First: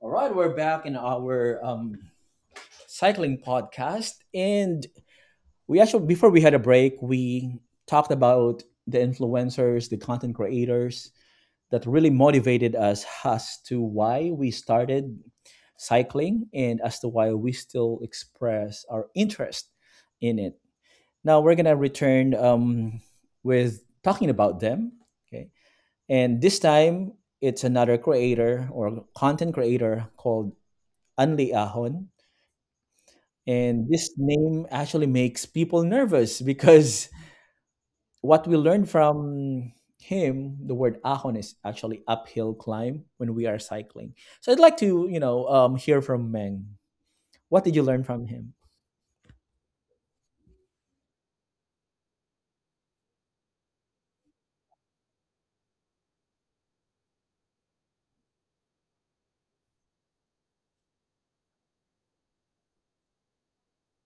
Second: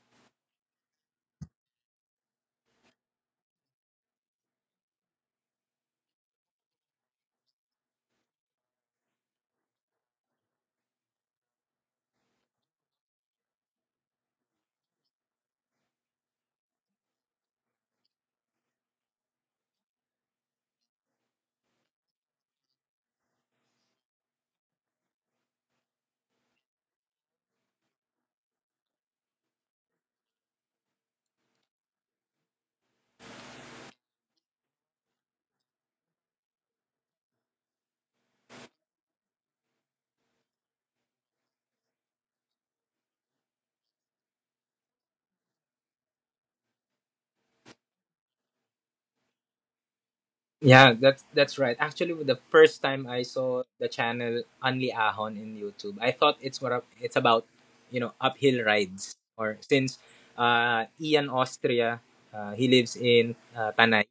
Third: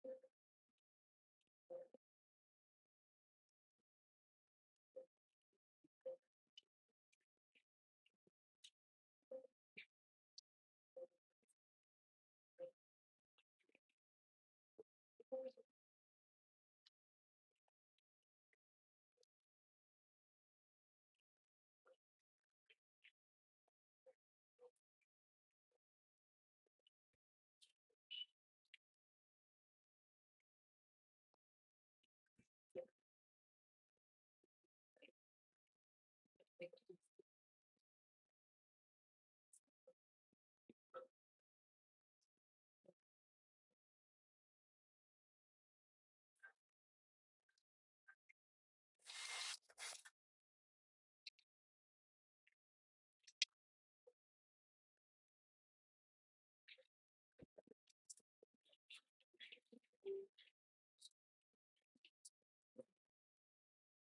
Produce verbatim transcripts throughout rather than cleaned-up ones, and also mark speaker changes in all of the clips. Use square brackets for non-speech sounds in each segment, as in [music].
Speaker 1: All right, we're back in our um, cycling podcast, and we actually before we had a break, we talked about the influencers, the content creators that really motivated us as to why we started cycling and as to why we still express our interest in it. Now we're gonna return um, with talking about them. Okay, and this time it's another creator or content creator called Anli Ahon. And this name actually makes people nervous because what we learned from him, the word ahon is actually uphill climb when we are cycling. So I'd like to, you know, um, hear from Meng. What did you learn from him?
Speaker 2: Yeah, that's that's right. Actually, the first time I saw the channel Only Ahon in YouTube, I thought it's what it's about, you know, uphill rides. Or since uh, Ian Austria, uh, he lives in uh, Tanay,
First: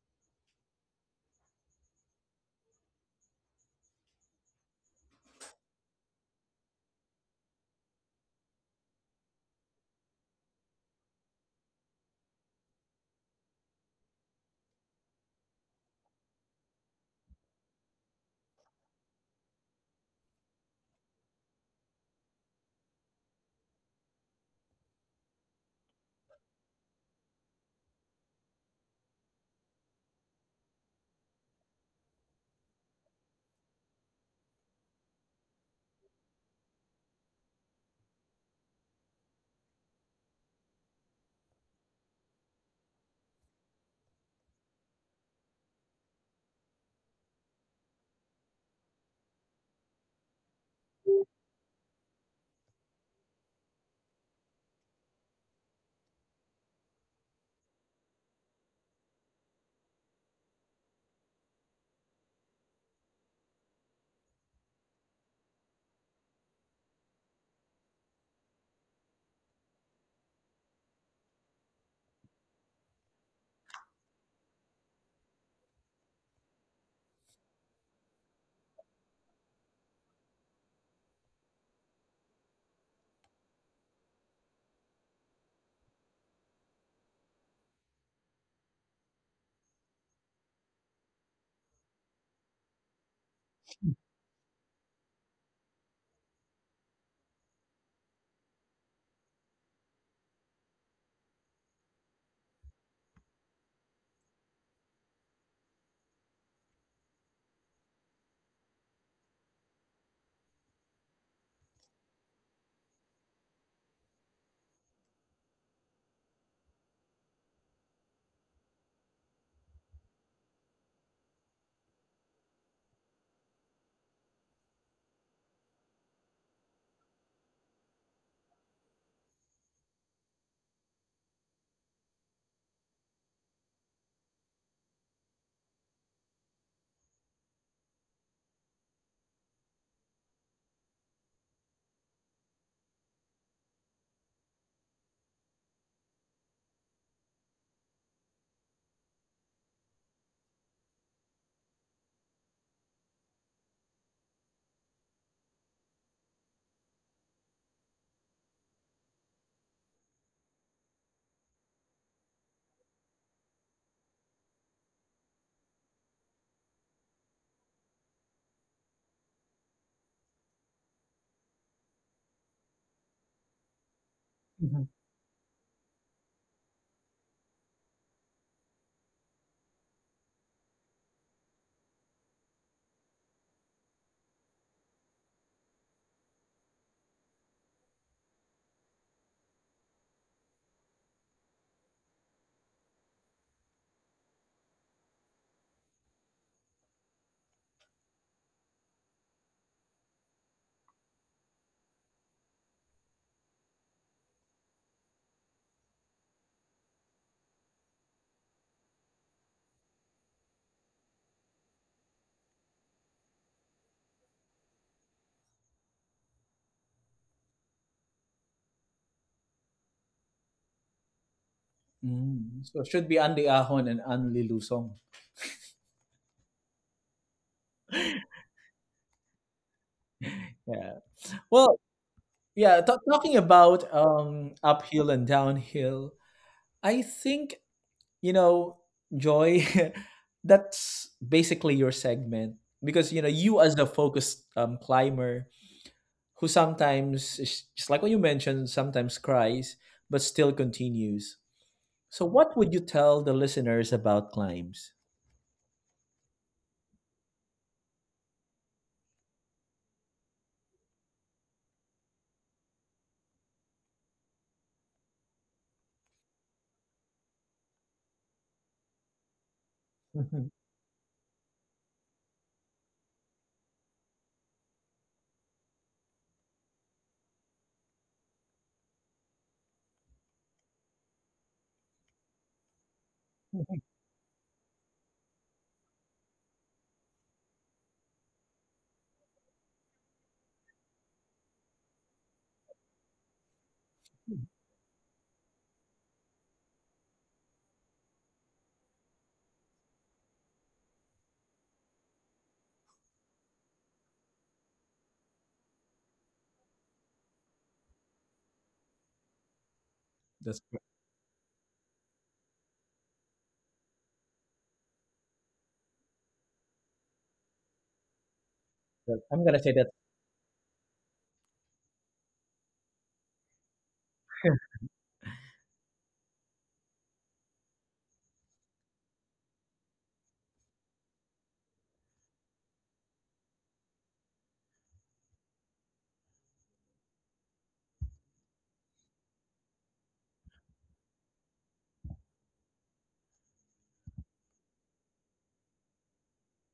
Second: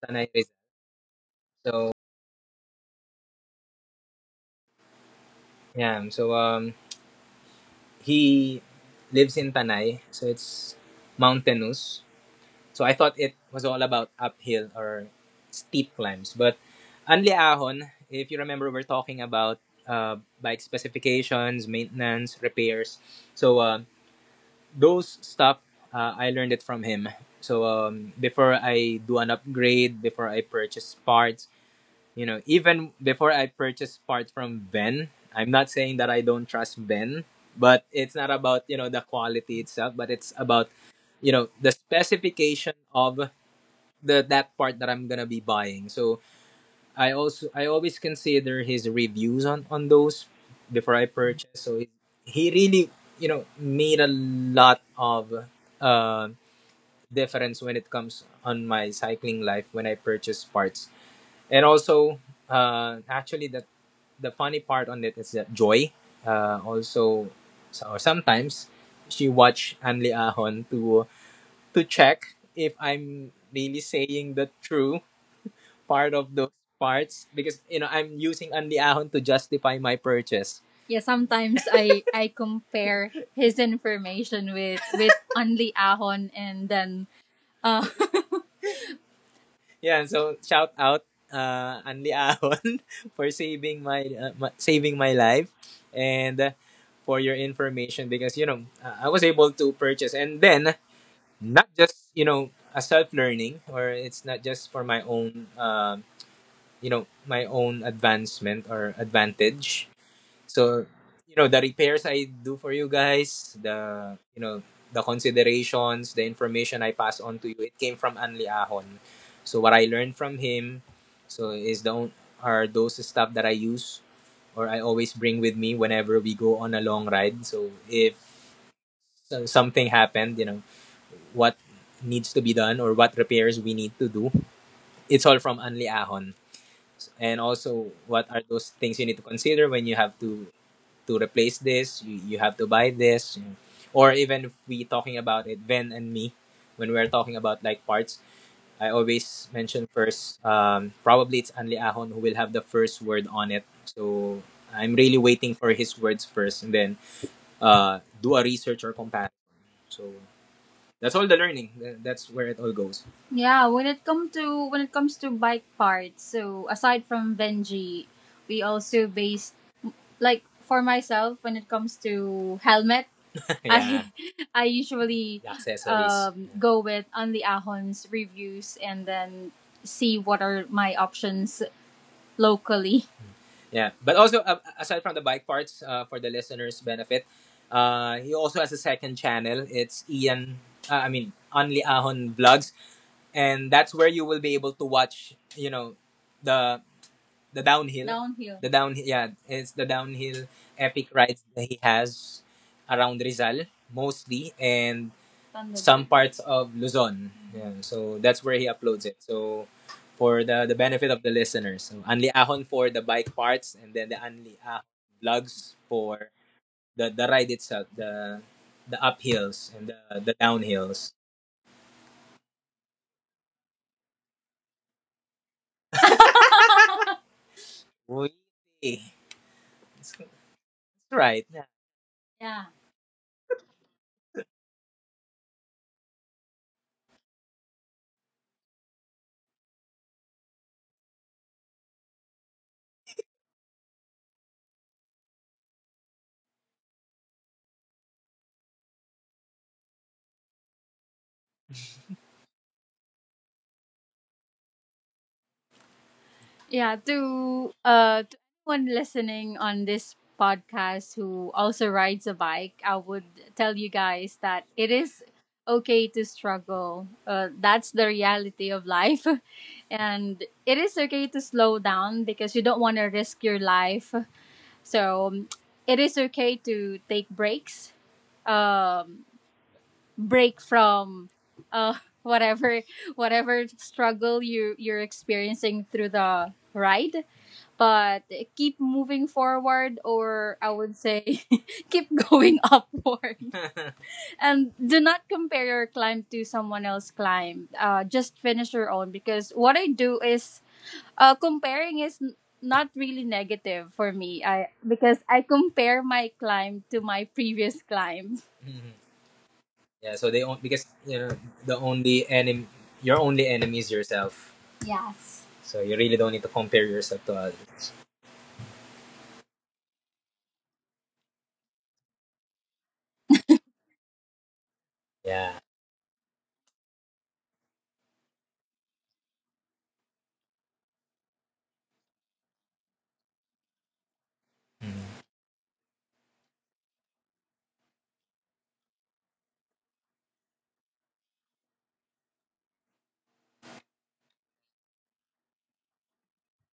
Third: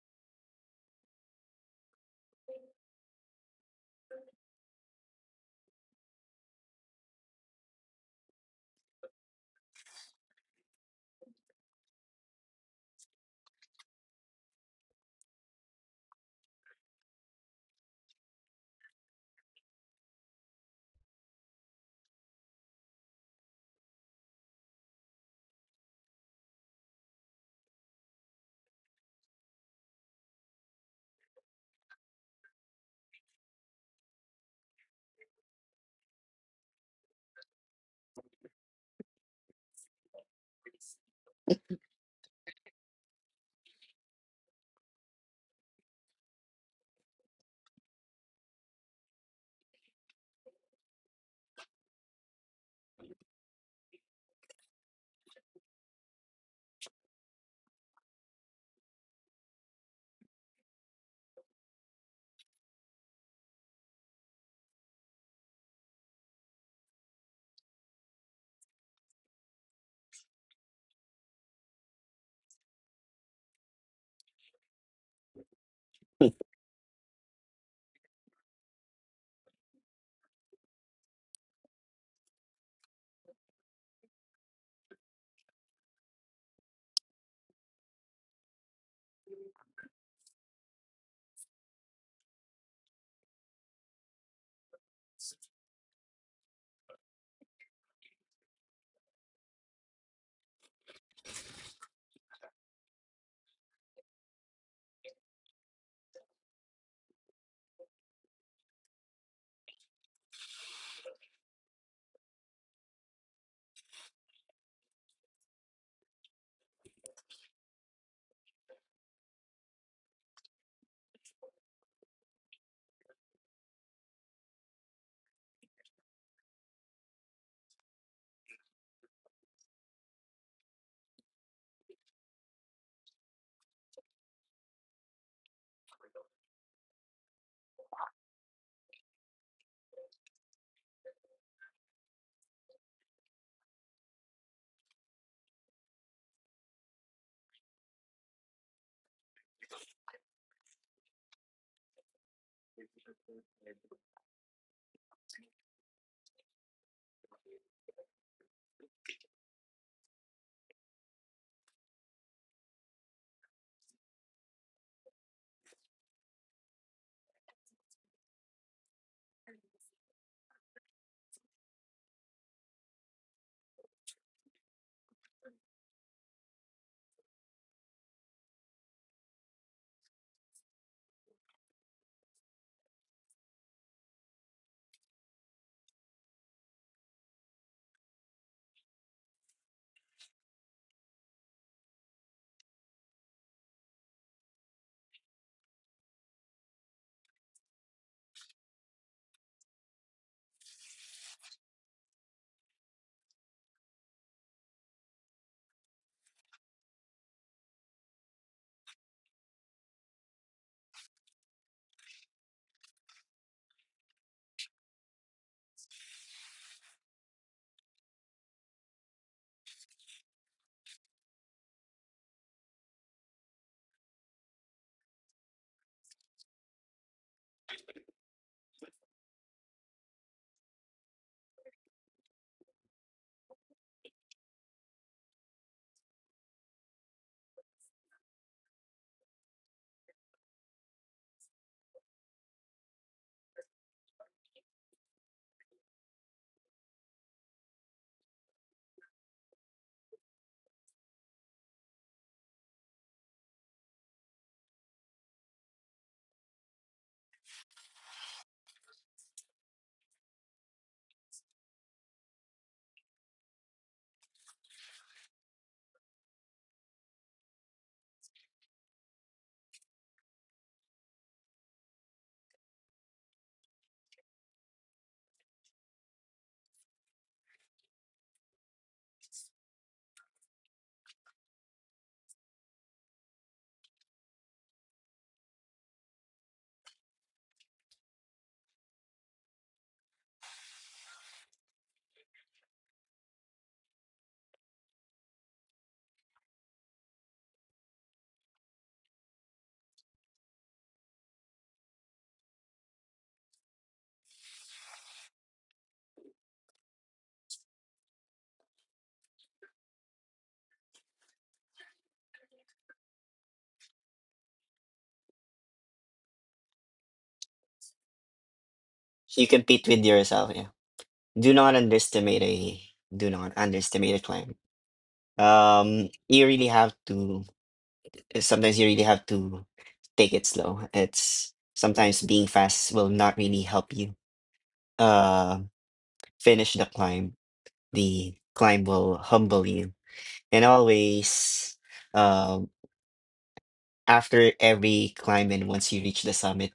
Speaker 2: Tanay Rizal. So yeah, so um, he lives in Tanay, so it's mountainous. So I thought it was all about uphill or steep climbs. But Anli Ahon, if you remember, we're talking about uh, bike specifications, maintenance, repairs. So uh, those stuff, uh, I learned it from him. So um, before I do an upgrade, before I purchase parts, you know, even before I purchase parts from Ben, I'm not saying that I don't trust Ben, but it's not about you know the quality itself, but it's about you know the specification of the that part that I'm gonna be buying. So I also I always consider his reviews on on those before I purchase. So he he really you know made a lot of uh, difference when it comes on my cycling life when I purchase parts. And also uh, actually the the funny part on it is that Joy, uh, also, so sometimes she watch Anli Ahon to to check if I'm really saying the true part of those parts because you know I'm using Andy Ahon to justify my purchase. Yeah, sometimes I [laughs] I compare his information with with Anli Ahon and then uh [laughs] yeah, so shout out uh Andy Ahon [laughs] for saving my, uh, my saving my life and uh, for your information because you know uh, I was able to purchase, and then not just you know a self learning, or it's not just for my own um you know my own advancement or advantage. So you know the repairs I do for you guys, the you know the considerations, the information I pass on to you, it came from Anli Ahon. So what I learned from him, so is the on- are those stuff that I use or I always bring with me whenever we go on a long ride. So if so- something happened, you know what needs to be done or what repairs we need to do, it's all from Anli Ahon. And also, what are those things you need to consider when you have to to replace this, you, you have to buy this you know. Or even if we talking about it, Ben and me, when we're talking about like parts, I always mention first. Um, probably it's Anli Ahon who will have the first word on it, so I'm really waiting for his words first, and then, uh, do a research or comparison. So that's all the learning. That's where it all goes. Yeah, when it comes to when it comes to bike parts, so aside from Benji, we also based, like for myself when it comes to helmet, [laughs] yeah, I I
Speaker 1: Mhm.
Speaker 2: usually accessories. Um, go with Anli Ahon's reviews and then see what are my options locally. Yeah, but also, uh, aside from the bike parts, uh, for the listeners' benefit, uh, he also has a second channel. It's Ian, uh, I mean Only Ahon Vlogs, and that's where you will be able to watch, you know, the the downhill downhill. The downhill yeah, it's the downhill epic rides that he has around Rizal mostly, and some Thunderbird parts of Luzon. Yeah, so that's where he uploads it. So, for the the benefit of the listeners, so Anli Ahon for the bike parts, and then the Anli Ahon vlogs for the the ride itself, the the uphills and the the downhills.
Speaker 1: Mm. So it should be Andy Ahon and Anli Lusong.
Speaker 2: [laughs] Uy,
Speaker 1: [laughs]
Speaker 2: it's, it's
Speaker 1: Yeah.
Speaker 2: right
Speaker 1: Well,
Speaker 2: yeah.
Speaker 1: yeah, ta talking about um, uphill and downhill, I think, you know, Joy, [laughs] that's basically your segment because, you know, you as the focused um, climber who sometimes, is- just like what you mentioned, sometimes cries, but still continues. So, what would you tell the listeners about climbs?
Speaker 2: Yeah, to uh to anyone listening on this podcast who also rides a bike, I would tell you guys that it is okay to struggle. Uh, that's the reality of life. [laughs] And
Speaker 1: [laughs]
Speaker 2: it is okay to slow down because you don't want to risk your life. So, um, it is okay to take breaks. Um Break from uh [laughs] whatever whatever struggle you you're experiencing through the ride, but keep moving forward, or I would say [laughs] keep going upward, [laughs] and do not compare your climb to someone else's climb. Uh, just finish your own, because what I do is, uh, comparing is n- not really negative for me. I because i compare my climb to my previous climb. [laughs] Mhm. Yeah, so they own,
Speaker 1: that's,
Speaker 2: because you know the only enemy, your only enemy is yourself. Yes. So you really don't need to compare yourself to others.
Speaker 1: that,
Speaker 3: So
Speaker 1: I'm
Speaker 3: You
Speaker 1: going to say
Speaker 3: compete
Speaker 1: that.
Speaker 3: with yourself. Yeah. Do not underestimate a do not underestimate a climb.
Speaker 2: Yeah.
Speaker 3: Um, you really have to. Sometimes you really have to take it slow. It's sometimes being fast will not really help you.
Speaker 2: Mm.
Speaker 3: Uh, Finish the climb. The climb will humble you, and always, um, after every climb and once you reach the summit,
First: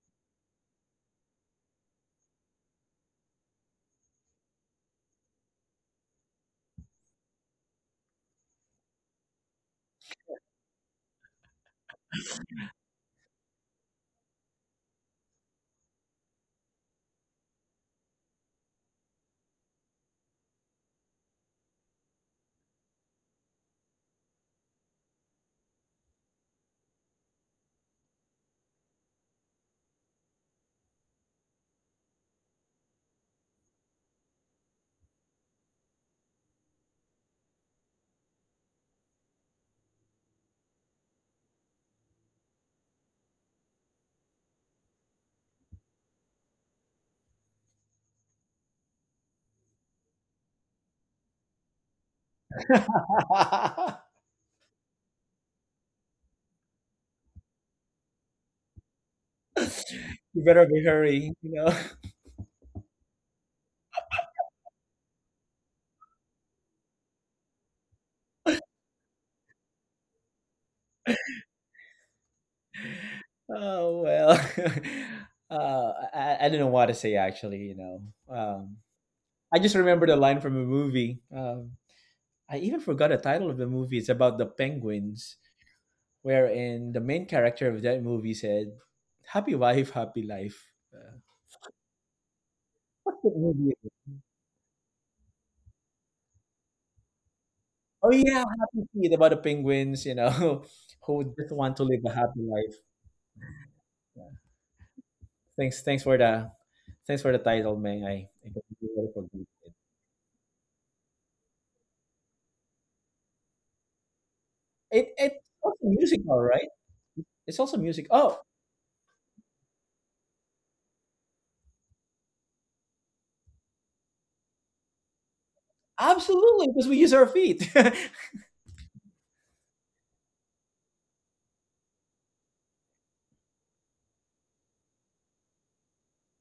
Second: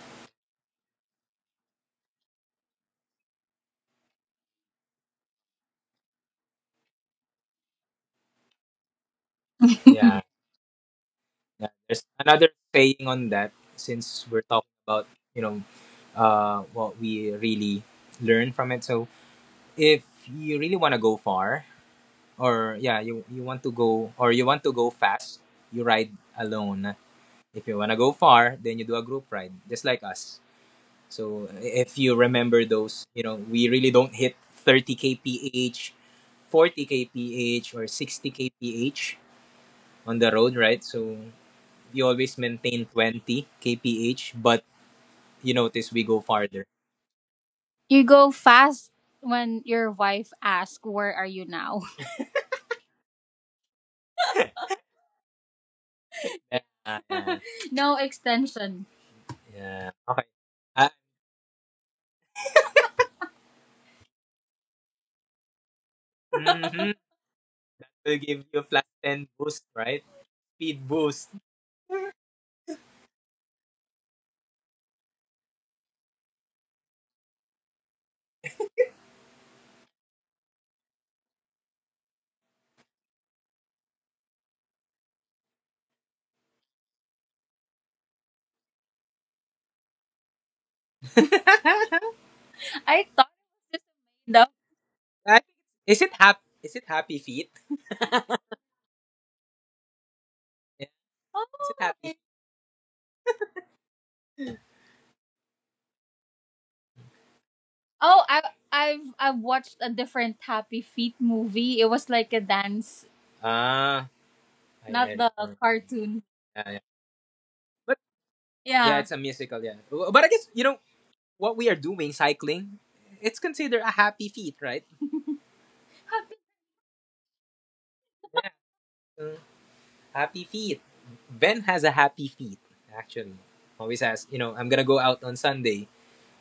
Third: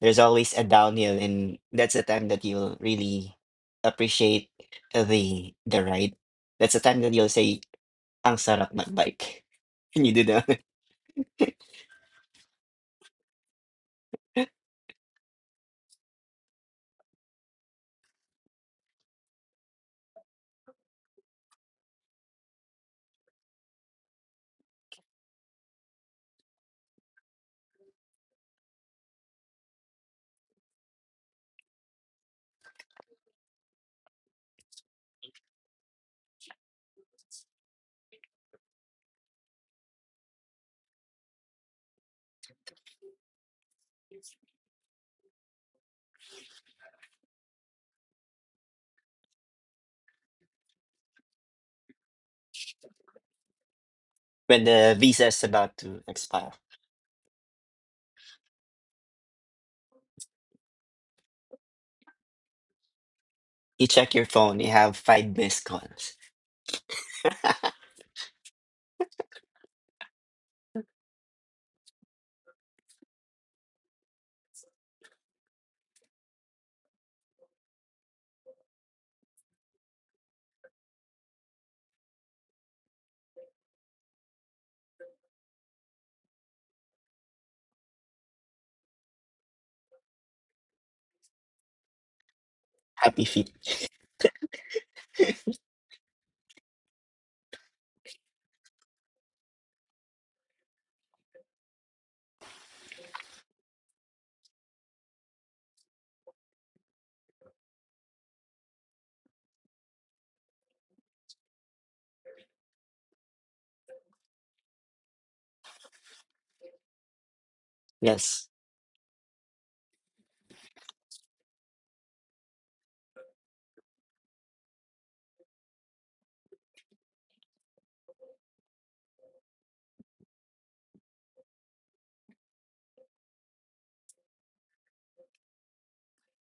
Speaker 3: there's always a downhill, and that's the time that you'll really appreciate the the ride. That's the time that you'll say, ang sarap magbike. [laughs] And you
Speaker 2: Yeah,
Speaker 3: do that
Speaker 2: yeah. There's another saying on that. Since we're talking about, you know, uh, what we really learn from it. So if you really want to go far, or yeah, you, you want to go or you want to go fast, you ride alone. If you want to go far, then you do a group ride, just like us. So, i- if you remember those, you know, we really don't hit thirty k p h, forty k p h or sixty k p h on the road, right? So you always maintain twenty k p h, but you notice we go farther. You go fast when your wife asks, "Where are you now?"
Speaker 1: [laughs]
Speaker 3: [laughs] when
Speaker 2: [laughs]
Speaker 3: the visa is about to expire.
Speaker 2: Yeah. Yeah. No extension. Yeah. Okay.
Speaker 1: You better be
Speaker 2: Uh,
Speaker 1: hurrying, you know.
Speaker 3: You check your phone, you have five missed calls.
Speaker 2: [laughs] mhm. We'll give you a plus ten boost, right? Speed boost.
Speaker 1: Oh well, [laughs] uh, I, I don't know what to say actually. You know, um, I just remember the line from a movie. Um, I even forgot the title of the movie. It's about the penguins, wherein the main character of that movie said, "Happy wife, happy life."
Speaker 2: [laughs]
Speaker 1: Uh,
Speaker 2: I thought it
Speaker 3: Happy
Speaker 1: what's
Speaker 2: was
Speaker 1: that
Speaker 3: feet.
Speaker 1: movie?
Speaker 2: just made up. I- Is it hap? Is it happy feet?
Speaker 1: Oh yeah, Happy Feet about the penguins. You know,
Speaker 2: Yeah.
Speaker 1: [laughs] who
Speaker 2: Oh, is,
Speaker 1: just
Speaker 2: oh,
Speaker 1: want
Speaker 2: it
Speaker 1: to live a
Speaker 2: happy.
Speaker 1: happy life. Yeah. Thanks, thanks for the, thanks for the title, man.
Speaker 2: Oh,
Speaker 1: I,
Speaker 2: I
Speaker 1: I
Speaker 2: I've
Speaker 1: completely forgot
Speaker 2: I've
Speaker 1: it.
Speaker 2: watched a different Happy Feet movie. It was like a dance. Ah, I not
Speaker 1: It
Speaker 2: get it. The
Speaker 1: it's
Speaker 2: remember.
Speaker 1: also
Speaker 2: Cartoon.
Speaker 1: musical, right?
Speaker 2: Yeah, yeah.
Speaker 1: It's also
Speaker 2: But
Speaker 1: music. Oh,
Speaker 3: Yes.
Speaker 2: yeah, yeah, it's a musical. Yeah, W- but I guess you know what we are doing, cycling. It's considered a happy feat, right? Happy.
Speaker 1: absolutely, because we use our feet.
Speaker 2: Mm. Happy feet. Ben has a happy feet. Actually, always has. You know, I'm gonna go out on Sunday.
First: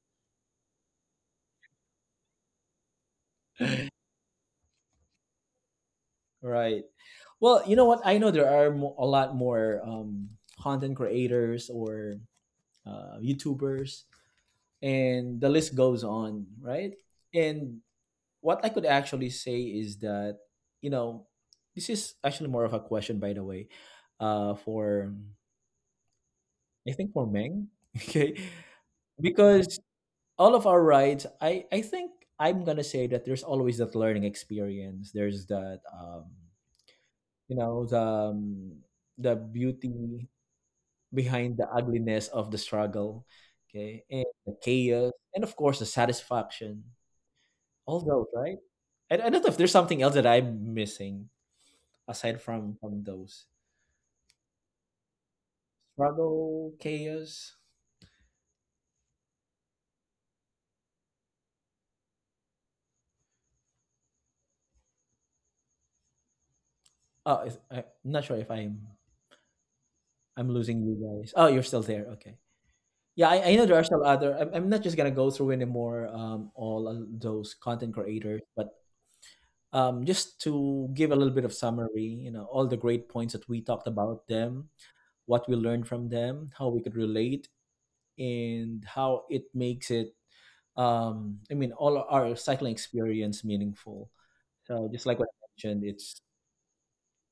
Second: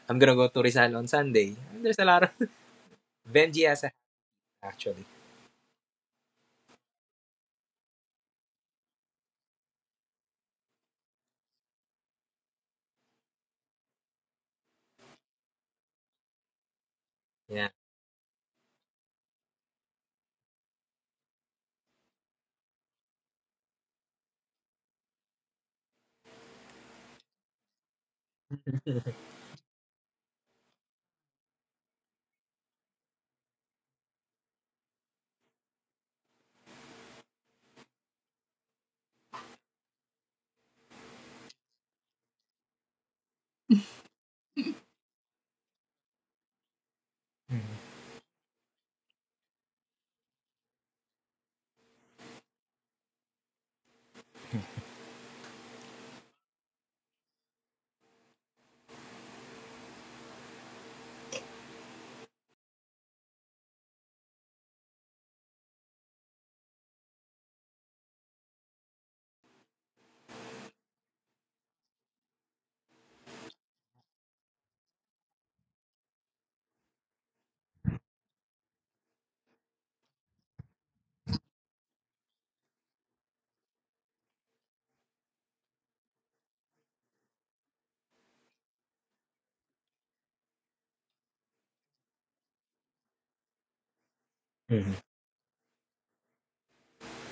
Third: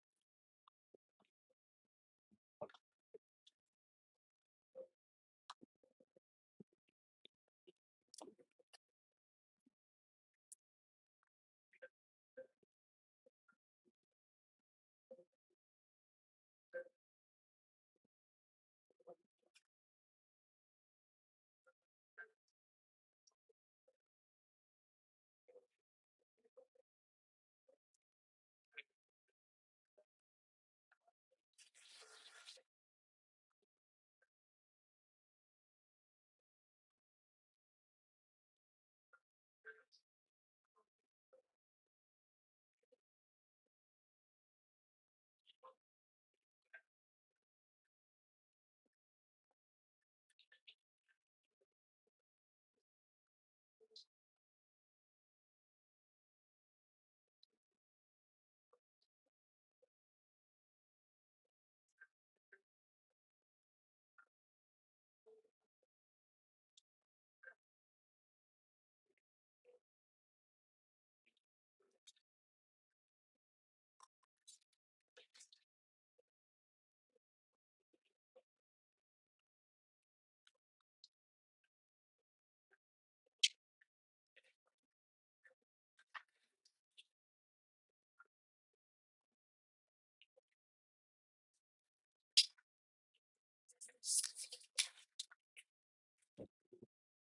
Speaker 2: I'm gonna go to Rizal on Sunday. There's a lot of [laughs] Benji has a, actually.
Speaker 1: [laughs] Right. Well, you know what? I know there are mo- a lot more um, content creators or uh, YouTubers, and the list goes on, right?
Speaker 2: Yeah.
Speaker 1: And what I could actually say is that, you know, this is actually more of a question, by the way, uh, for I think for Meng, [laughs] okay, because all of our rides i i think I'm gonna say that there's always that learning experience. There's that um you know the um, the beauty behind the ugliness of the struggle, okay, and the chaos, and of course the satisfaction,
Speaker 2: Mhm,
Speaker 1: all those, right? i, I don't know if there's something else that I'm missing aside from from those struggle, chaos. Oh if, I, I'm not sure if i'm I'm losing you guys. Oh, you're still there. Okay. Yeah, I, I know there are some other. I'm, I'm not just gonna go through anymore um, all of those content creators, but um, just to give a little bit of summary, you know, all the great points that we talked about them, what we learned from them, how we could relate, and how it makes it. Um, I mean, all our cycling experience meaningful. So
Speaker 2: mhm,
Speaker 1: just like what I mentioned, it's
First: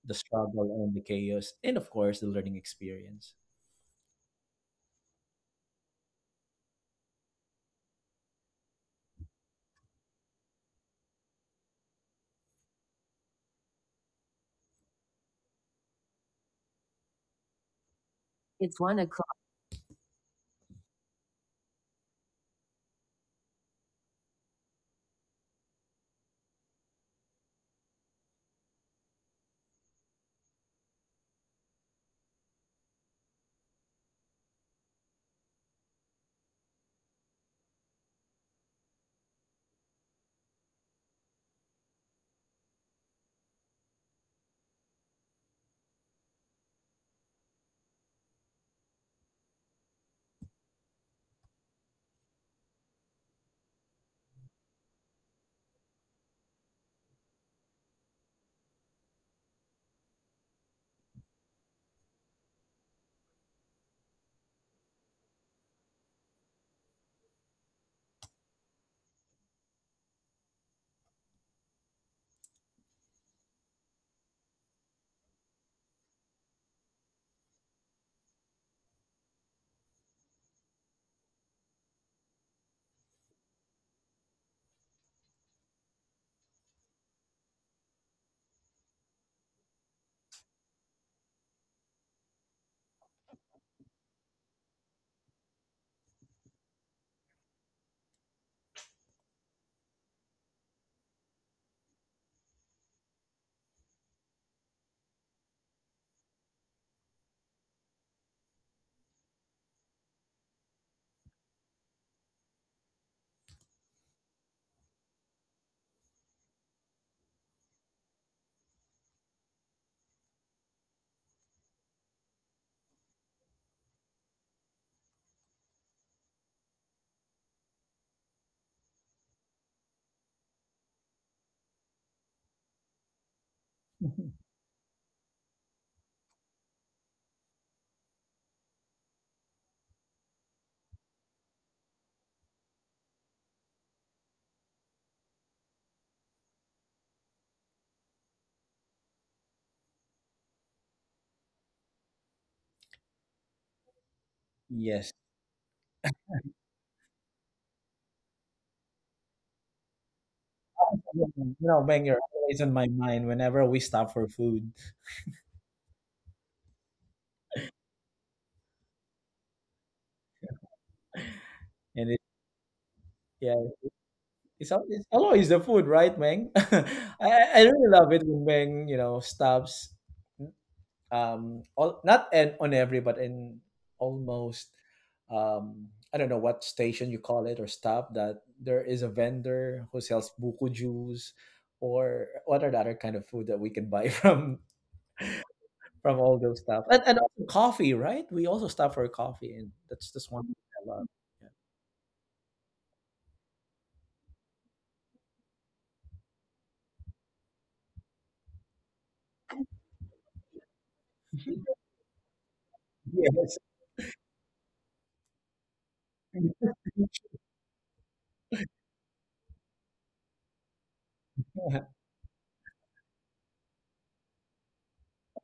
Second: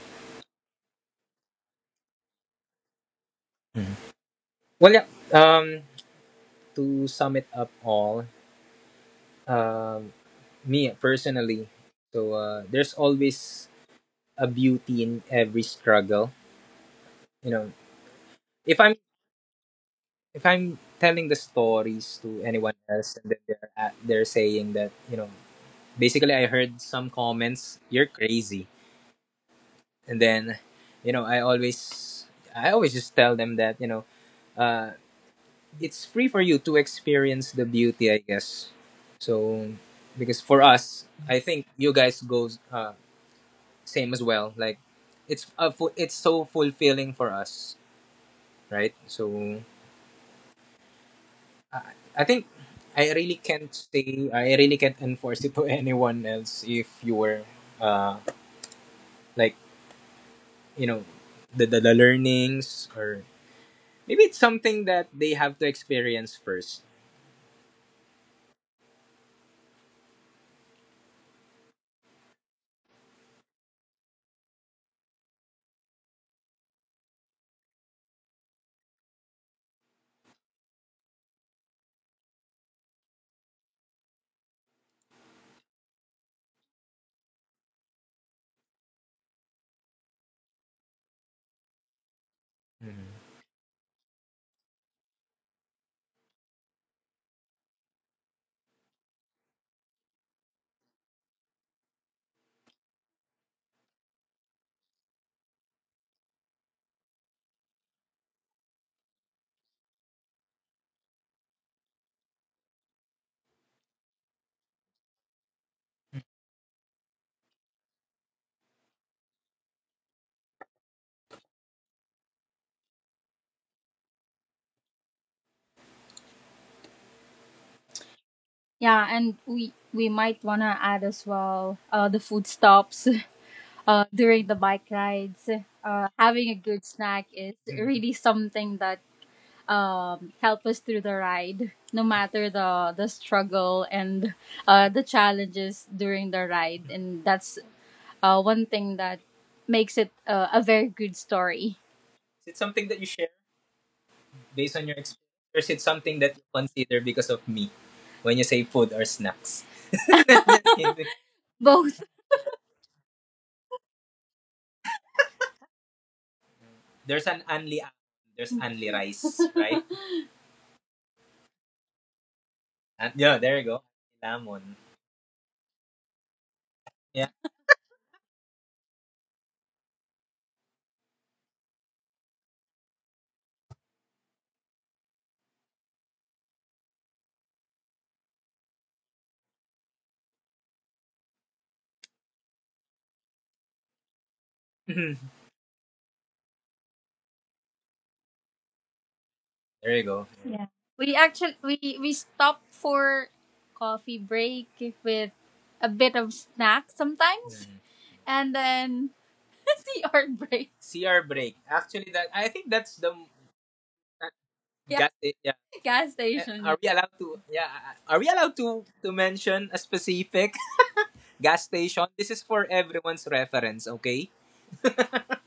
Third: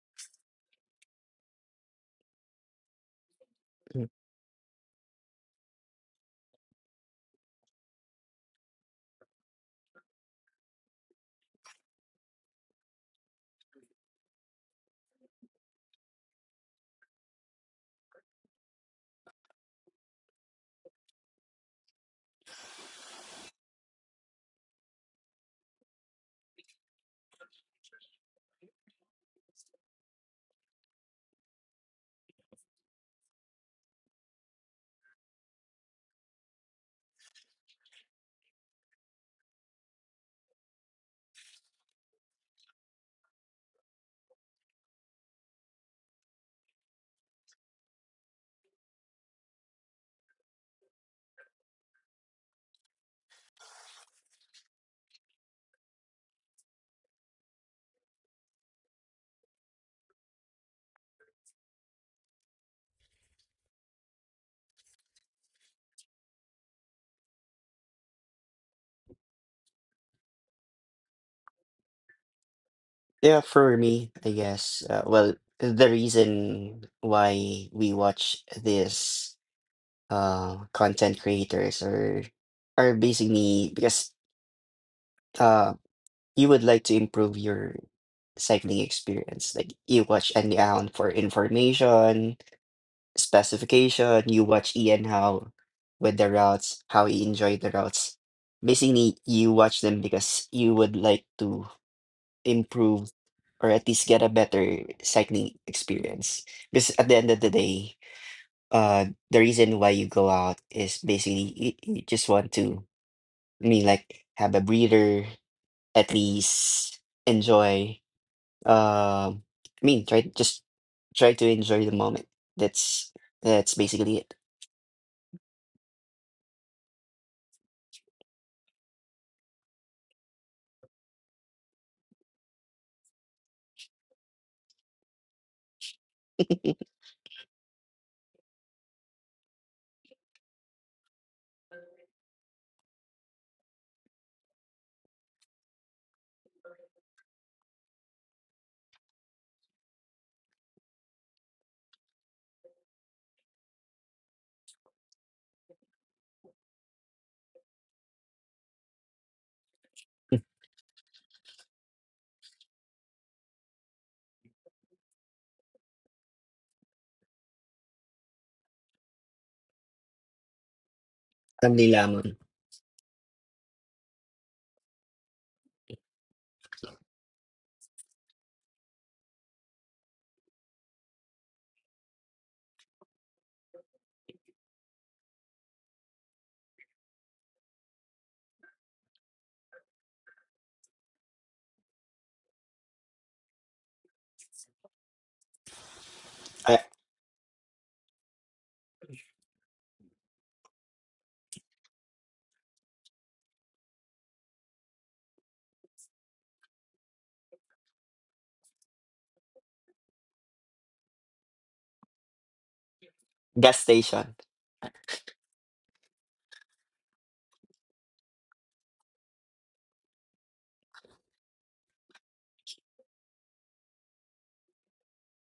Speaker 1: the struggle and the chaos, and of course the learning experience.
Speaker 2: mhm.
Speaker 3: Mm.
Speaker 2: Well, yeah. Um, to sum it up all, um, me personally, so, uh, there's always a beauty in every struggle. You know,
Speaker 1: It's
Speaker 2: if I'm
Speaker 1: one o'clock.
Speaker 2: if I'm telling the stories to anyone else, and then they're at, they're saying that you know basically I heard some comments, you're crazy, and then you know I always I always just tell them that you know uh, it's free for you to experience the beauty, I guess. So, because for us I think you guys goes, uh, same as well. Like, it's a fu- it's so fulfilling for us, right? So I, I think I really can't say I really can't enforce it [laughs] to anyone else, if you were uh like, you know the the, the learnings, or maybe it's something that they have to experience first.
Speaker 3: Yeah, for me, I guess. Uh, well, the reason why we watch this uh content creators are are basically because uh. you would like to improve your cycling experience. Like you watch Andy Allen for information, specification, you watch Ian Howe with the routes, how he enjoyed the routes. Basically, you watch them because you would like to improve or at least get a better cycling experience. Because at the end of the day, uh, the reason why you go out is basically you, you just want to, I mean, like have a breather, at least enjoy um, I mean, try just try to enjoy the moment. That's that's basically it.
Speaker 2: Yeah, and we we might wanna add as well, uh, the food stops [laughs] uh,
Speaker 1: [laughs]
Speaker 2: during the bike rides. Uh, having a good snack is Mhm. really something that um, help us through the ride, no matter the the struggle, and uh, the challenges during the ride. And that's, uh, one thing that makes it, uh, a very good story. Is it something that you share based on your
Speaker 1: Yes.
Speaker 2: experience? Or is it something that you consider because of me when you say food or snacks?
Speaker 1: You
Speaker 2: [laughs]
Speaker 1: know,
Speaker 2: Both.
Speaker 1: man, you're always on my mind whenever we stop for food,
Speaker 2: There's an Anli, there's Anli rice, right? [laughs]
Speaker 3: Ang
Speaker 1: and it,
Speaker 3: nilaman.
Speaker 2: And, yeah, there you
Speaker 1: yeah,
Speaker 2: go.
Speaker 1: it's,
Speaker 2: Lemon.
Speaker 1: al- it's always the food, right, Meng? [laughs] I,
Speaker 2: Yeah.
Speaker 1: I really love it when Meng, you know, stops, um, all, not and on every, but in almost, um, I don't know what station you call it or stop that there is a vendor who sells buko juice, or what are the other kind of food that we can buy [laughs] from
Speaker 2: [laughs] [clears throat]
Speaker 1: from all those
Speaker 3: Uh,
Speaker 1: stuff, and and also coffee, right? We also stop for coffee, and
Speaker 2: There you
Speaker 1: that's
Speaker 2: go.
Speaker 1: just one thing
Speaker 2: Yeah.
Speaker 1: I love.
Speaker 2: We,
Speaker 1: Yeah.
Speaker 2: actually, we we stopped for coffee break with a bit of snack sometimes. Mhm. And then [laughs] C R break. C R break. Actually, that, I think that's the
Speaker 1: Yes.
Speaker 3: gas
Speaker 2: that.
Speaker 3: station.
Speaker 2: Yeah. gas sta- yeah. Gas, Eh, station. Are we allowed to?
Speaker 1: [laughs]
Speaker 2: Yeah. Are we allowed to to mention a specific [laughs] gas station? This is for everyone's reference. Okay.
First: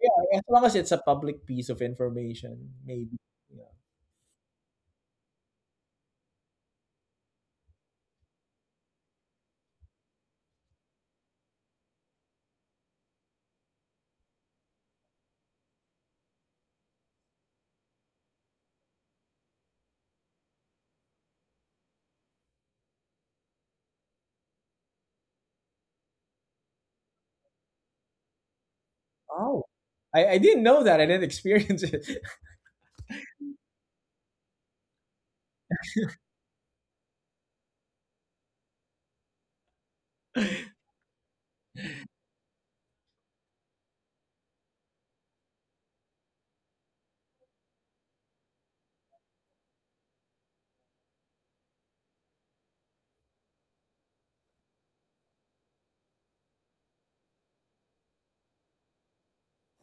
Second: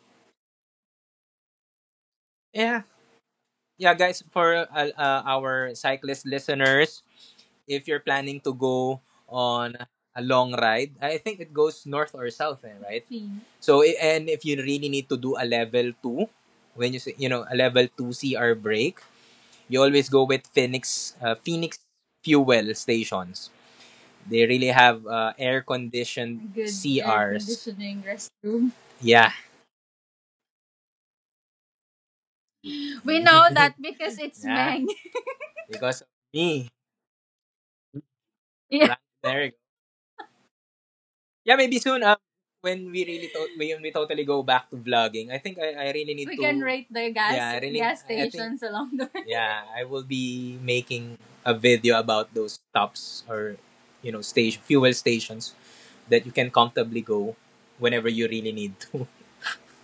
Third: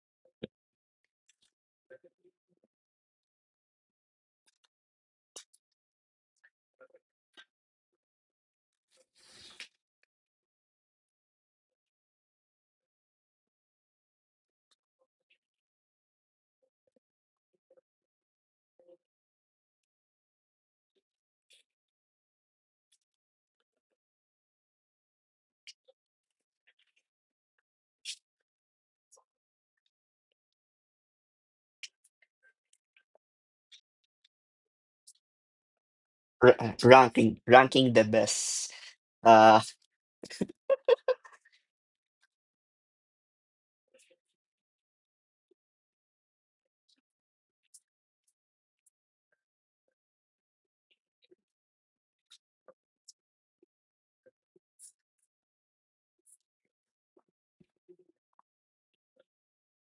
Speaker 1: Yeah, as long as it's a public piece of information,
Speaker 2: Yeah.
Speaker 1: maybe. Yeah.
Speaker 2: Yeah, guys. For uh, uh, our cyclist listeners, if you're planning to go on a long ride, I think it goes north or south, eh, right? Mm. So, i- and if you really need to do a level two, when you say, you know, a level two C R break, you always go with Phoenix, uh, Phoenix fuel stations. They really have, uh, air conditioned. Good air C Rs. Conditioning restroom. Yeah.
Speaker 1: Oh. I, I didn't know that. I didn't experience it.
Speaker 2: We know that [laughs] because it's, yeah. Meng. [laughs] Because of
Speaker 3: R-
Speaker 2: me.
Speaker 3: uh,
Speaker 2: [laughs]
Speaker 3: ranking ranking the best.
Speaker 2: Yeah. Right. There.
Speaker 3: Uh,
Speaker 1: [laughs]
Speaker 2: Yeah, maybe soon. Um, when we really to- when we totally go back to vlogging, I think I, I really need. We to. Can rate the gas. Yeah, I really, gas, I- I think- stations along the way. [laughs] Yeah, I will be making a video about those stops, or you know station fuel stations that you can comfortably go whenever you really need to.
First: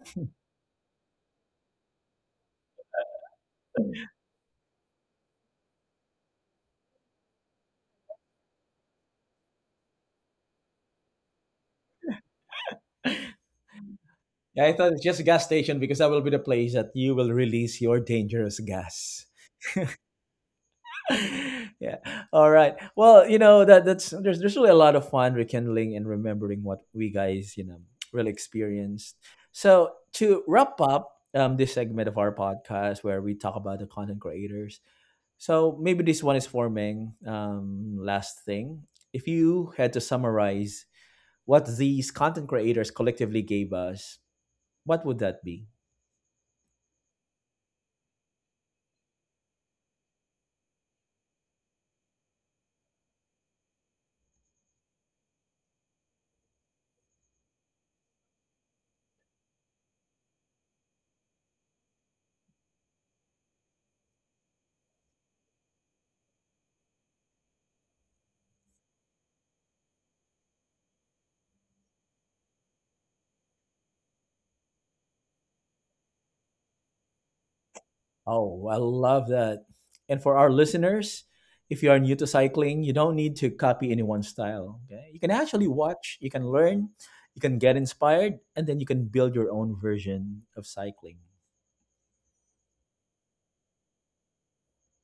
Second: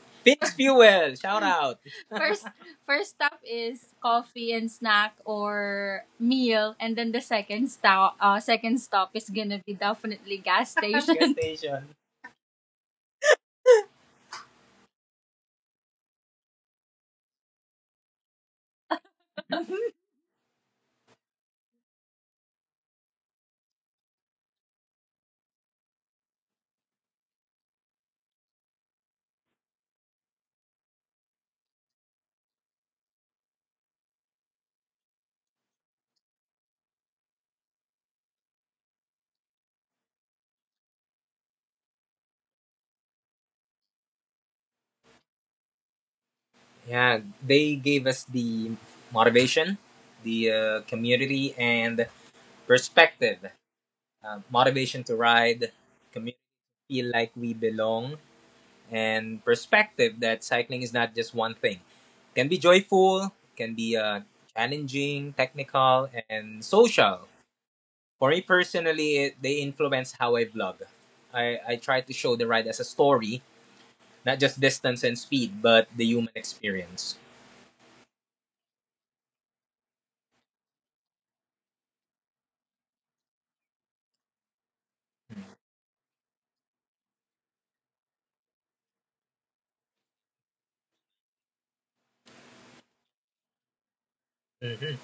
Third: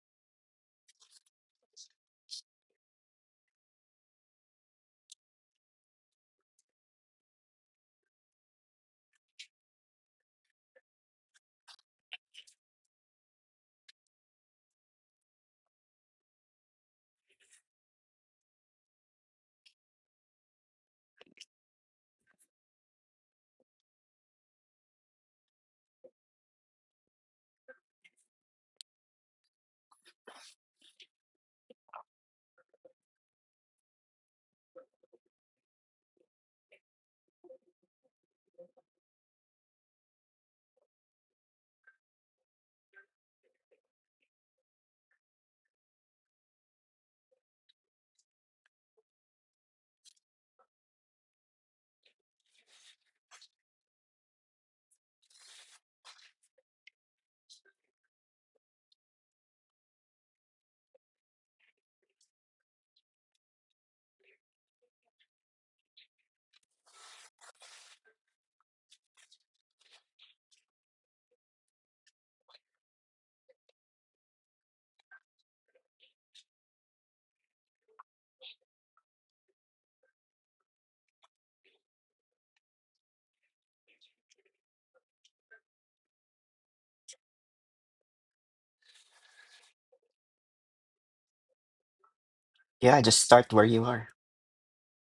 Speaker 2: [laughs] Phoenix Fuel, shout out. [laughs] First first stop is coffee and snack or meal, and then the second stop, uh second stop is gonna be definitely gas. [laughs] Gas station. [laughs] Station.
Speaker 1: Yeah, I thought it's just a gas station because that will be the place that you will release your dangerous gas. [laughs] Yeah. All right. Well, you know that that's there's there's really a lot of fun rekindling and remembering what we guys, you know, really experienced. So to wrap up um, this segment of our podcast where we talk about the content creators, so maybe this one is for Meng. Um, last thing, if you had to summarize what these content creators collectively gave us, what would that be?
Speaker 2: Yeah, they gave us the motivation, the, uh, community, and perspective. Uh, motivation to ride, community feel like we belong, and perspective that cycling is not just one thing. Can be joyful, can be uh, challenging, technical, and social. For me personally, it, they influence how I vlog. I, I try to show the ride as a story, not just distance and speed, but the human experience.
Speaker 1: Oh, I love that. And for our listeners, if you are new to cycling, you don't need to copy anyone's style. Okay? You can actually watch, you can learn, you can get inspired, and then you can build your own version of cycling.
Speaker 3: yeah, just start where you are.
Speaker 2: Mhm.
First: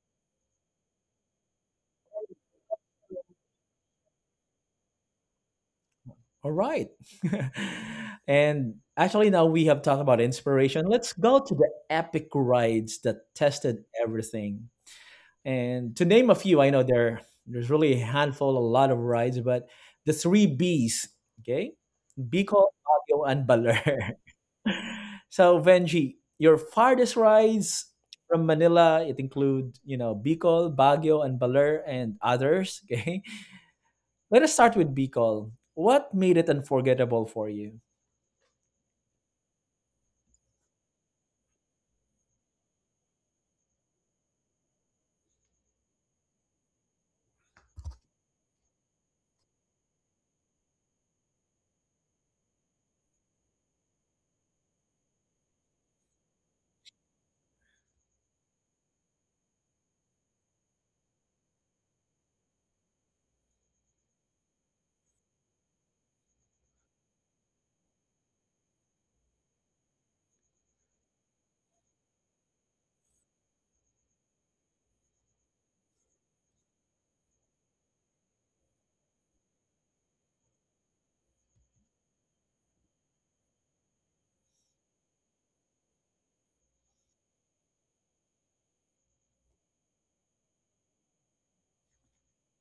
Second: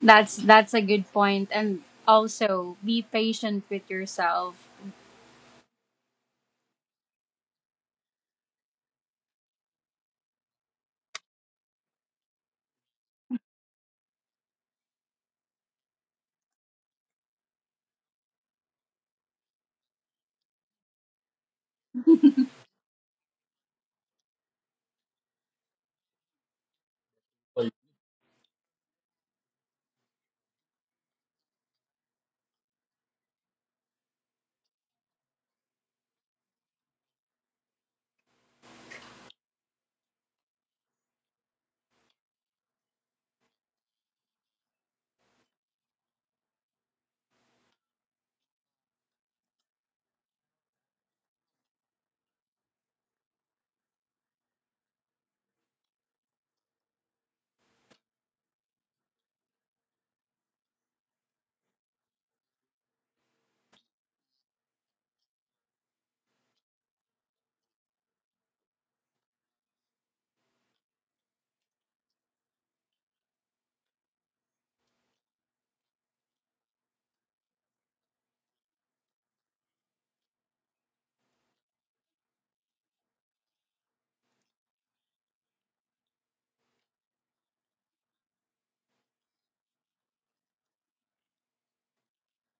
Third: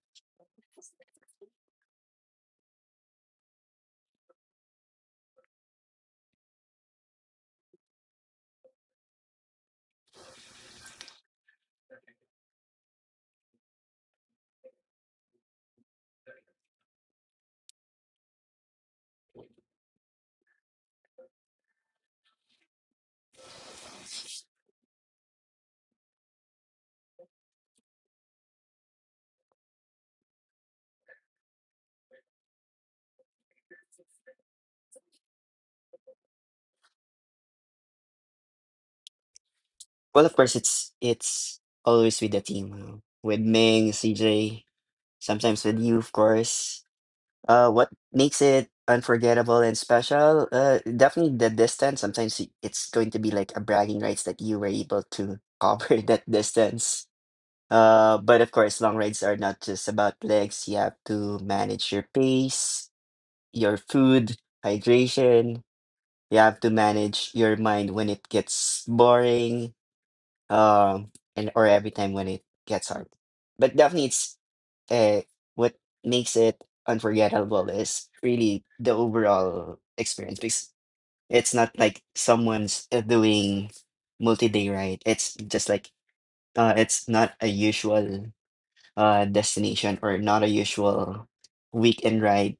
Speaker 2: That's that's a good point. And also be patient with yourself.
Speaker 1: All right. [laughs] And actually, now we have talked about inspiration. Let's go to the epic rides that tested everything. And to name a few, I know there there's really a handful, a lot of rides, but the three Bs, okay, Bicol, Baguio, and Baler. [laughs] So Venji, your farthest
Speaker 2: Well,
Speaker 1: rides from Manila, it include you know Bicol, Baguio, and Baler, and others. Okay, [laughs] let us start with Bicol. What made it unforgettable for you?
Speaker 3: Well, of course, it's it's always with the team, uh, with Ming, C J, sometimes with you, of course. Uh, what makes it unforgettable and special? Uh, definitely the distance. Sometimes it- it's going to be like a bragging rights that you were able to cover [laughs] that distance. Uh, but of course, long rides are not just about legs. You have to manage your pace, your food, hydration. You have to manage your mind when it gets boring, um, and or every time when it gets hard. But definitely, it's uh, what makes it unforgettable is really the overall experience, because it's not like someone's uh, doing multi-day ride. It's just like uh, it's not a usual uh, destination or not a usual weekend ride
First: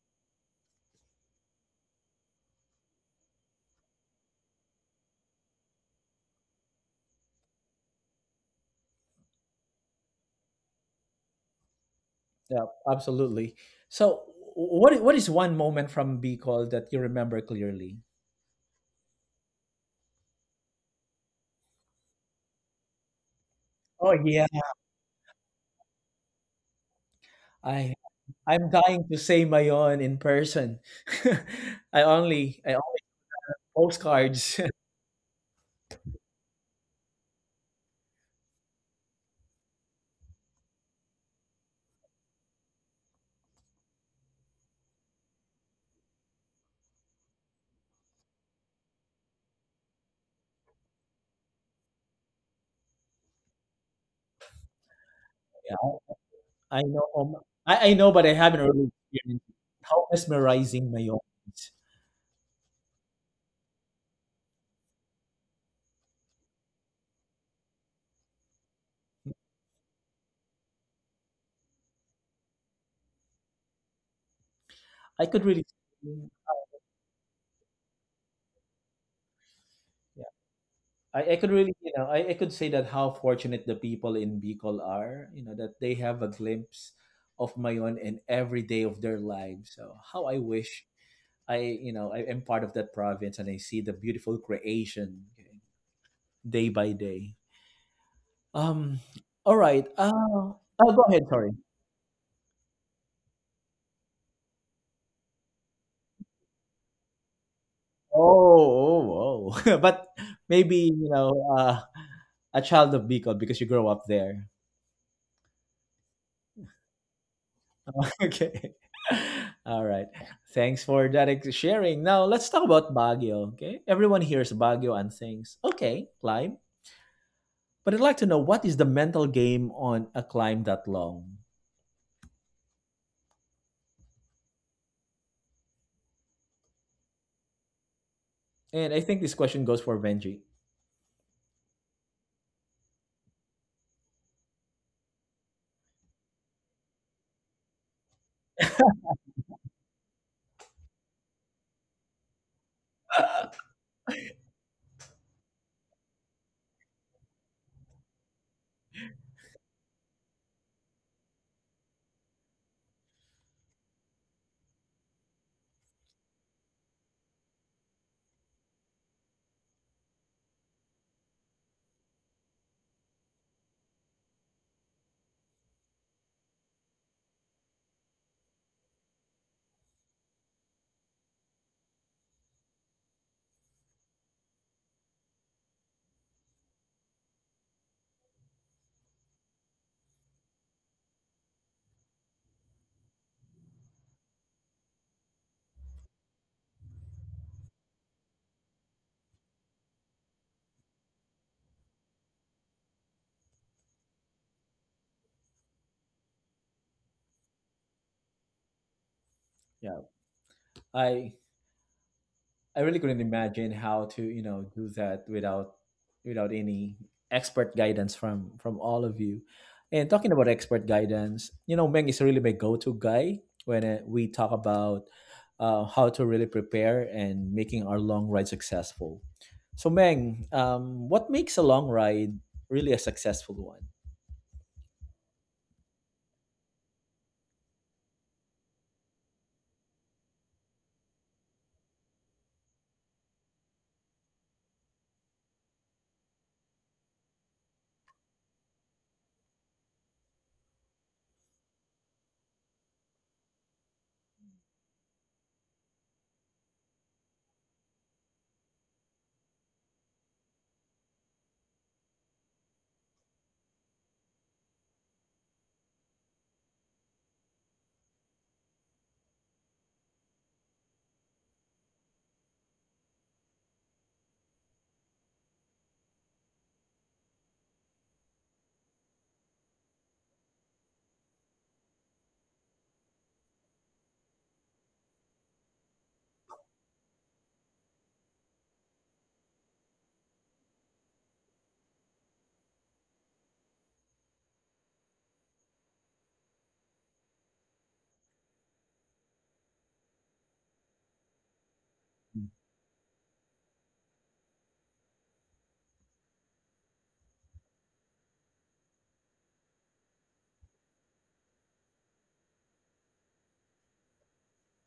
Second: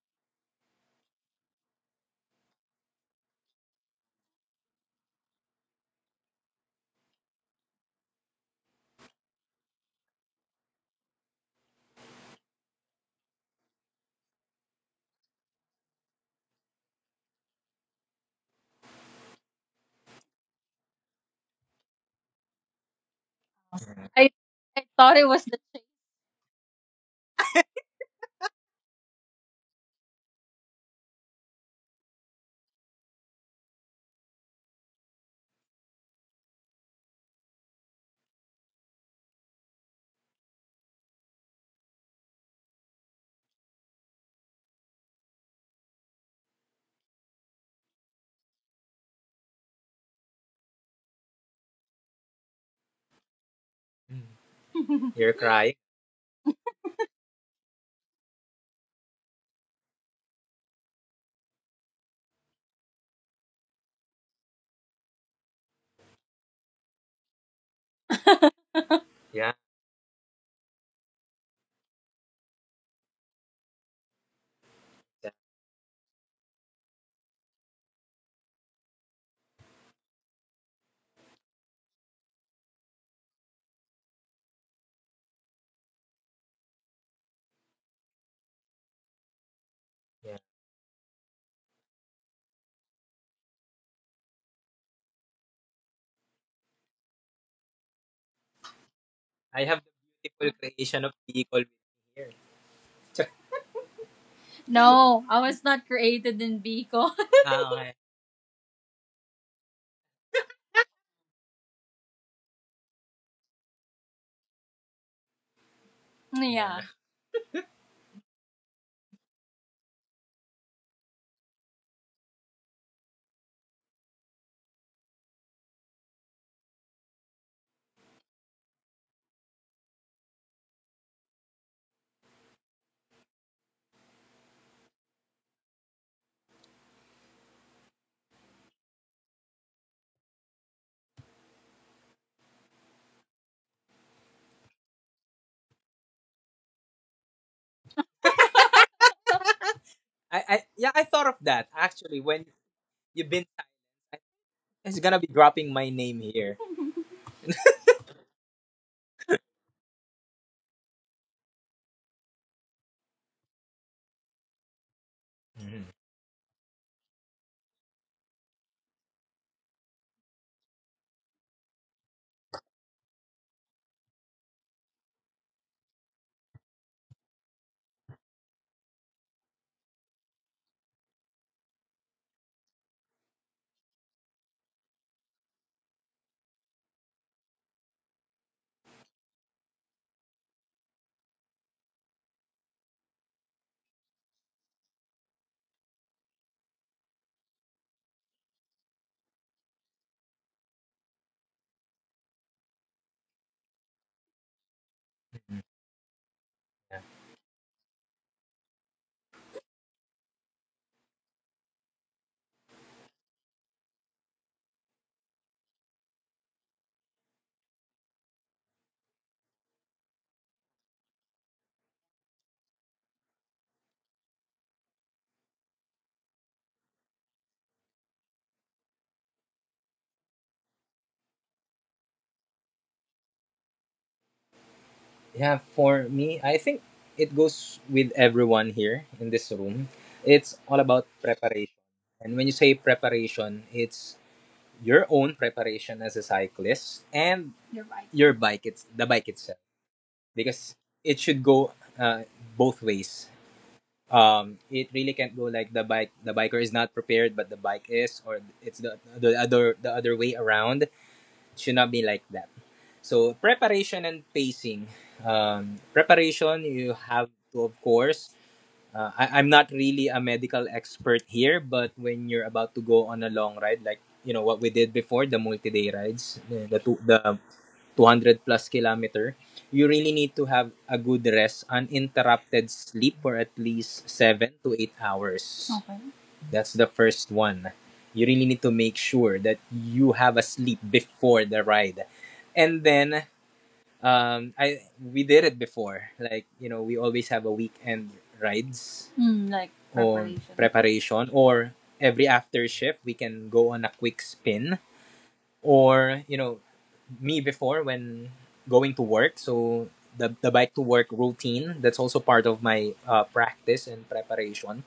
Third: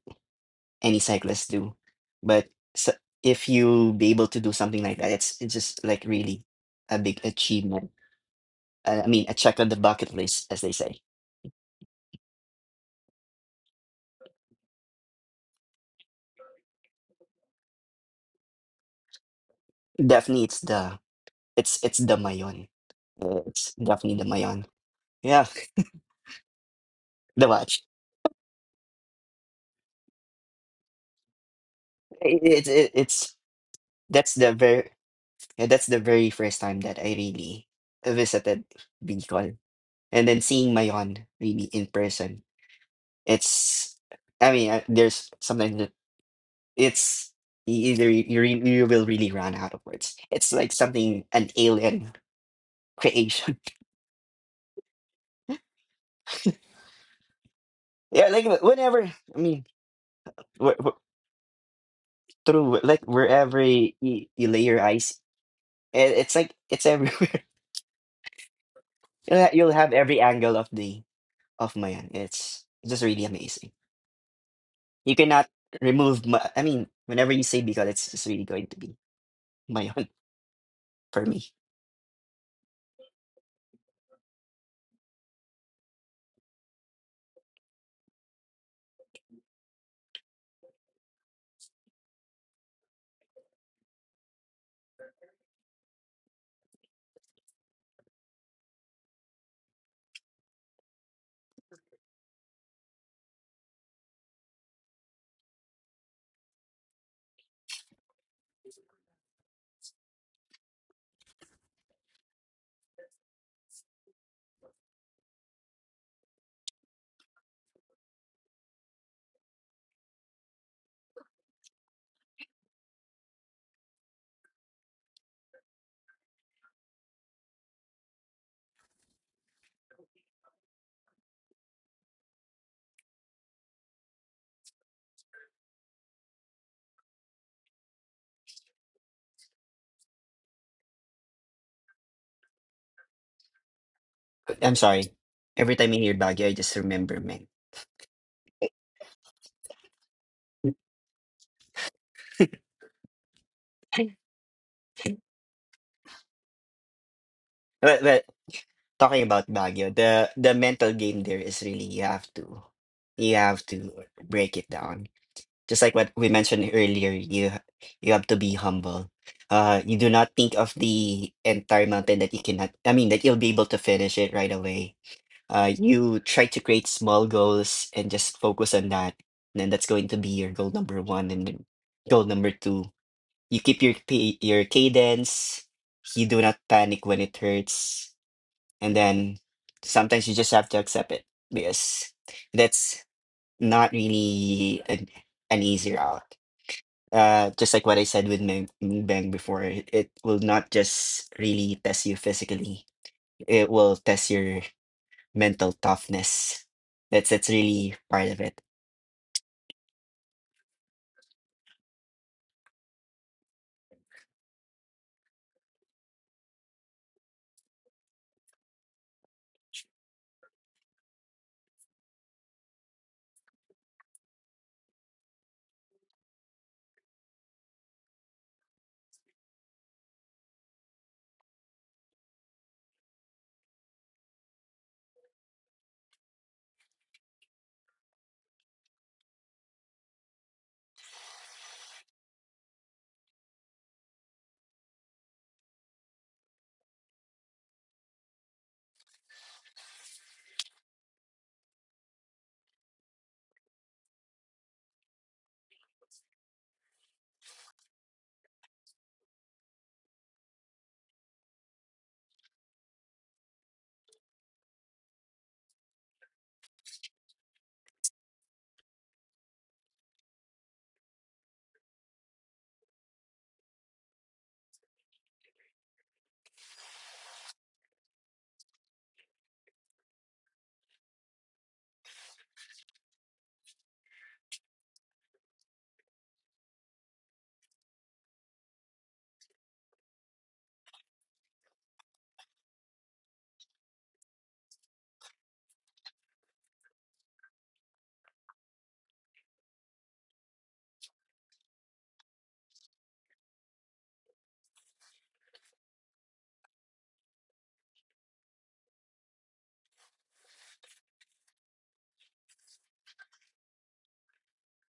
Speaker 3: any cyclists do. But so if you be able to do something like that, it's it's just like really a big achievement. Uh, I mean, a check on the bucket list, as they say.
Speaker 1: Yeah, absolutely. So, what i- what is one moment from Bicol that you remember clearly?
Speaker 3: Definitely, it's the it's it's the Mayon. Uh, It's
Speaker 1: Oh
Speaker 3: definitely the
Speaker 2: I
Speaker 1: yeah,
Speaker 3: Mayon.
Speaker 2: I thought it
Speaker 3: Yeah,
Speaker 2: was the
Speaker 3: [laughs] the watch.
Speaker 1: I I'm dying to say Mayon in person. [laughs] I only
Speaker 3: It's
Speaker 1: I
Speaker 3: it,
Speaker 1: only
Speaker 3: it's that's the
Speaker 1: postcards.
Speaker 3: very
Speaker 1: [laughs]
Speaker 3: yeah, that's the very first time that I really visited Bicol, and then seeing Mayon really in person, It's, I mean, I, there's something that it's e- either you, you, re- you will really run out of words. It's like something, an alien creation.
Speaker 2: mm, same. [laughs] You're crying.
Speaker 1: Yeah, I know um, I, I
Speaker 3: [laughs]
Speaker 1: know,
Speaker 3: yeah,
Speaker 1: but I
Speaker 3: like wh-
Speaker 1: haven't really
Speaker 3: whenever, I
Speaker 1: experienced
Speaker 3: mean,
Speaker 1: how
Speaker 3: wh-
Speaker 1: mesmerizing
Speaker 3: wh-
Speaker 1: Mayon is.
Speaker 3: through, wh- like wherever you, you lay your eyes, it, it's like, it's everywhere. [laughs] You'll, ha-
Speaker 2: Yeah.
Speaker 3: you'll have every angle of the, of Mayan. It's just really amazing. You
Speaker 1: I
Speaker 2: Yeah.
Speaker 1: could
Speaker 3: cannot
Speaker 1: really.
Speaker 3: remove, Ma- I mean, whenever you say Bicol, it's just really going to be Mayan [laughs] for
Speaker 1: I, I
Speaker 3: me.
Speaker 1: could really, you know, I, I could say that how fortunate the people in Bicol are, you know, that they have a glimpse of Mayon in every day of their lives. So how I
Speaker 2: Yeah.
Speaker 1: wish I, you know, I am part of that province and I see the beautiful creation, okay, day by day. Um, all
Speaker 2: I have
Speaker 1: right.
Speaker 2: the
Speaker 1: Uh,
Speaker 2: beautiful
Speaker 1: oh, go
Speaker 2: creation of
Speaker 1: ahead. Sorry.
Speaker 2: Bicol here. [laughs] No, I was not created in Bicol. [laughs] Ah, okay.
Speaker 1: Oh, oh, oh. [laughs] But maybe, you know, uh, a child of Bicol because you grow up there.
Speaker 2: Yeah. Yeah.
Speaker 1: Okay. [laughs] All right. Thanks for that ex- sharing. Now let's talk about Baguio. Okay. Everyone hears Baguio and thinks, okay, climb. But I'd like to know what is the mental game on a climb that long? And I think this question goes for Benji.
Speaker 3: I'm sorry. Every time I hear Baguio, I just remember men.
Speaker 2: I, I yeah, I thought of that actually when you've been
Speaker 3: [laughs]
Speaker 2: it's gonna be dropping my name here. [laughs]
Speaker 3: Well, well, talking about Baguio, the the mental game there is really you have to you have to break it down. Just
Speaker 2: Mhm.
Speaker 3: like what we mentioned earlier, you ha- you have to be humble. Uh, you do not think of the entire mountain that you cannot. I mean, that you'll be able to finish it right away. Uh, you try to create small goals and just focus on that. And then that's going to be your goal number one, and then goal number two. You keep your pa- your cadence. You do not panic when it hurts, and then sometimes you just have to accept it, because that's not really an, an easy route. Uh, just like what I said with my bang before, it, it will not just really test you physically, it will test your
Speaker 2: Mhm.
Speaker 3: mental toughness. that's that's really part of it.
Speaker 1: Yeah. I I really couldn't imagine how to, you know, do that without without any expert guidance from from all of you. And talking about expert guidance, you know, Meng is really my go-to guy when uh, we talk about uh, how to really prepare and making our long ride successful. So Meng, um, what makes a long ride really a successful one.
Speaker 2: Yeah, for me, I think it goes with everyone here in this room. It's all about preparation. And when you say preparation, it's your own preparation as a cyclist and Your bike. your bike, it's the bike itself. Because it should go uh, both ways. Um, it really can't go like the bike the biker is not prepared but the bike is or it's the the other the other way around should not be like that. So preparation and pacing. Um, preparation, you have to, of course. Uh, I, I'm not really a medical expert here, but when you're about to go on a long ride, like you know what we did before, the multi-day rides, the two, the two hundred plus kilometer, you really need to have a good rest, uninterrupted sleep for at least seven to eight hours. Okay. That's the first one. You really need to make sure that you have a sleep before the ride. And then um, I we did it before. Like, you know, we always have a weekend rides mm, like or preparation. preparation or every after shift we can go on a quick spin or you know me before when going to work. So the, the bike to work routine, that's also part of my uh, practice and preparation.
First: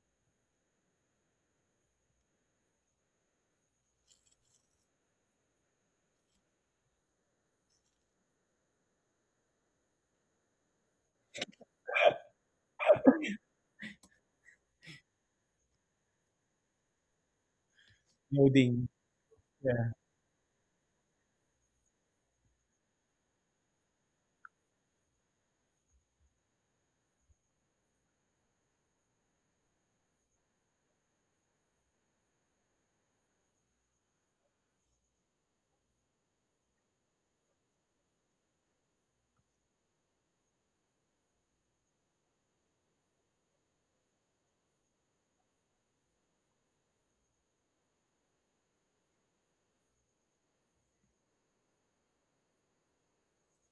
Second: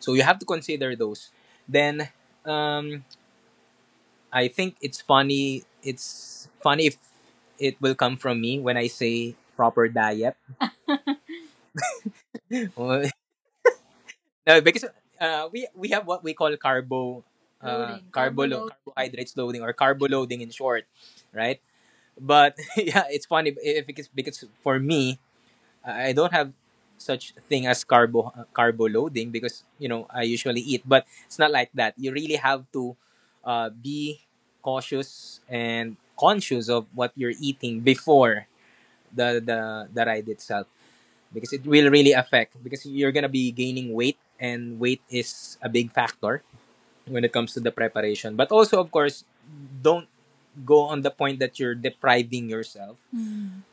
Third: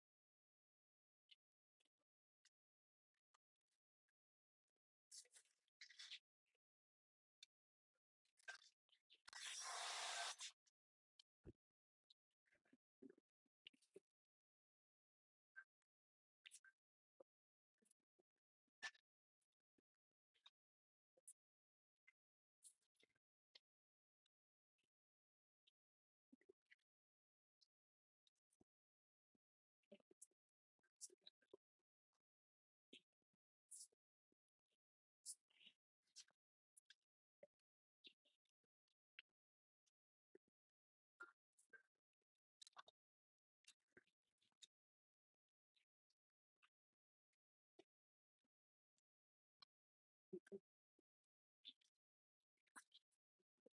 Speaker 2: So you have to consider those. Then um, I think it's funny. It's funny if it will come from me when I say proper diet. [laughs] No, because uh, we we have what we call carbo uh, Loading, carbo carbo lo- load.
Speaker 1: Loading.
Speaker 2: Carbohydrates loading or
Speaker 1: Yeah.
Speaker 2: carbo loading in short, right? But [laughs] yeah, it's funny if it's because for me I don't have such thing as carbo carbo loading because you know I usually eat, but it's not like that. You really have to uh, be cautious and conscious of what you're eating before the, the the ride itself because it will really affect because you're gonna be gaining weight and weight is a big factor when it comes to the preparation. But also, of course, don't go on the point that you're depriving yourself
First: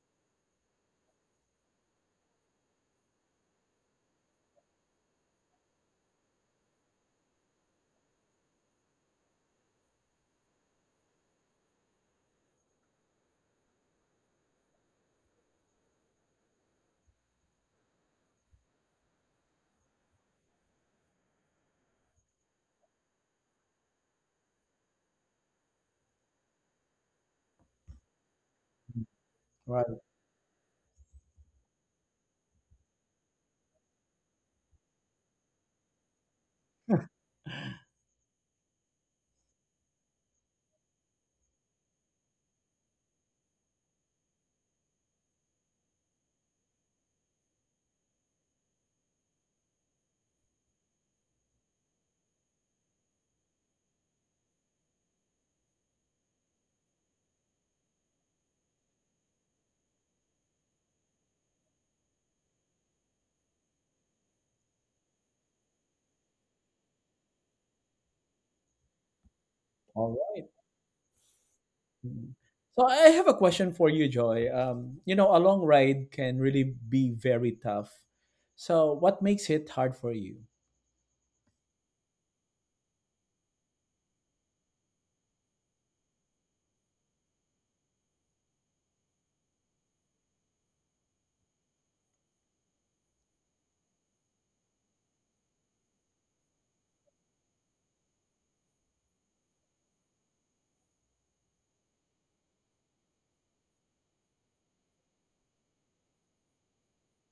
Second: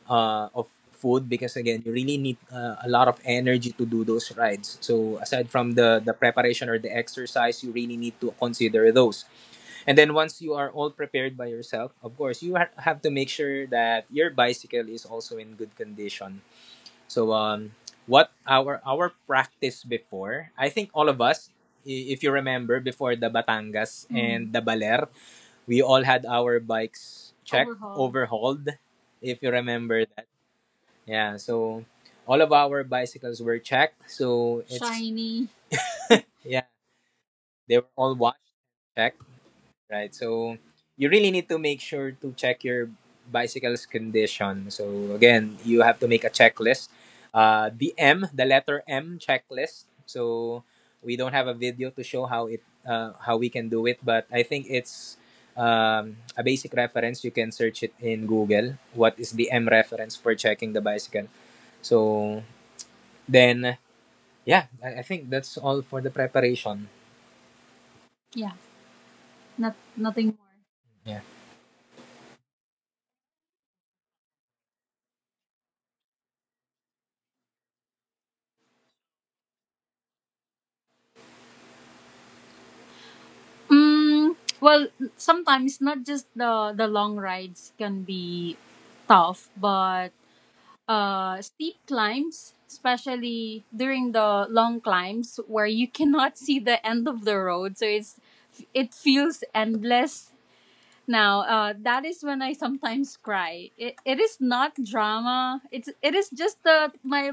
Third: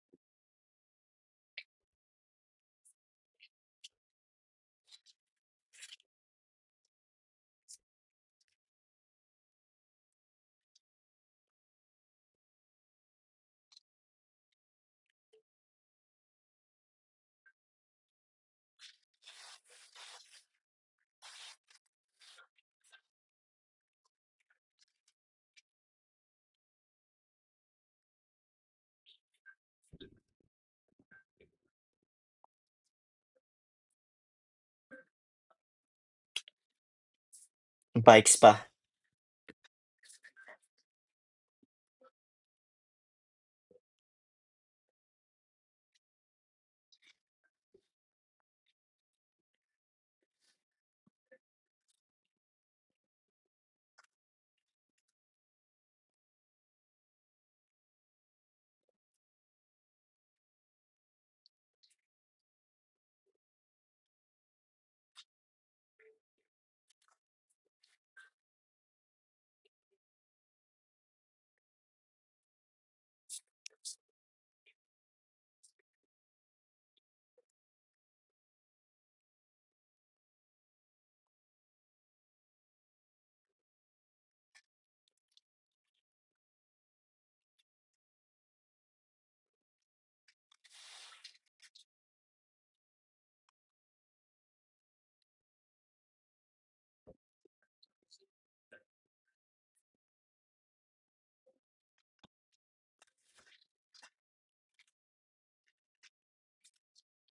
Speaker 2: uh, of food because again you really need uh, a lot of energy to do those rides, so aside from the the preparation or the exercise you really need to consider those. And then once you are all prepared by yourself, of course you ha- have to make sure that your bicycle is also in good condition. So um what our our practice before, I think all of us, i- if you remember before the Batangas mm, and the Baler, we all had our bikes checked overhauled overhauled, if you
Speaker 1: Right.
Speaker 2: remember that. Yeah, so all of our bicycles were checked. So it's shiny. Yeah, they were all
Speaker 3: Bike
Speaker 2: washed
Speaker 3: spa.
Speaker 2: checked, right? So you really need to make sure to check your bicycle's condition. So again, you have to make a checklist. Uh, the M, the letter M checklist. So we don't have a video to show how it uh, how we can do it, but I think it's um, a basic reference. You can search it in Google. What is the M reference for checking the bicycle? So then yeah, I, I think that's all for the preparation. Yeah, not
Speaker 1: All
Speaker 2: nothing
Speaker 1: right.
Speaker 2: more. Yeah.
Speaker 1: Mm. So I have a question for you, Joy. Um, you know, a long ride can really be very tough. So what makes it hard for you?
Speaker 2: Mm, well, sometimes not just the the long rides can be tough, but uh steep climbs, especially during the long climbs where you [laughs] cannot see the end of the road, so it's it feels endless. Now, uh, that is when I sometimes cry. It, it is not drama. It's it is just the my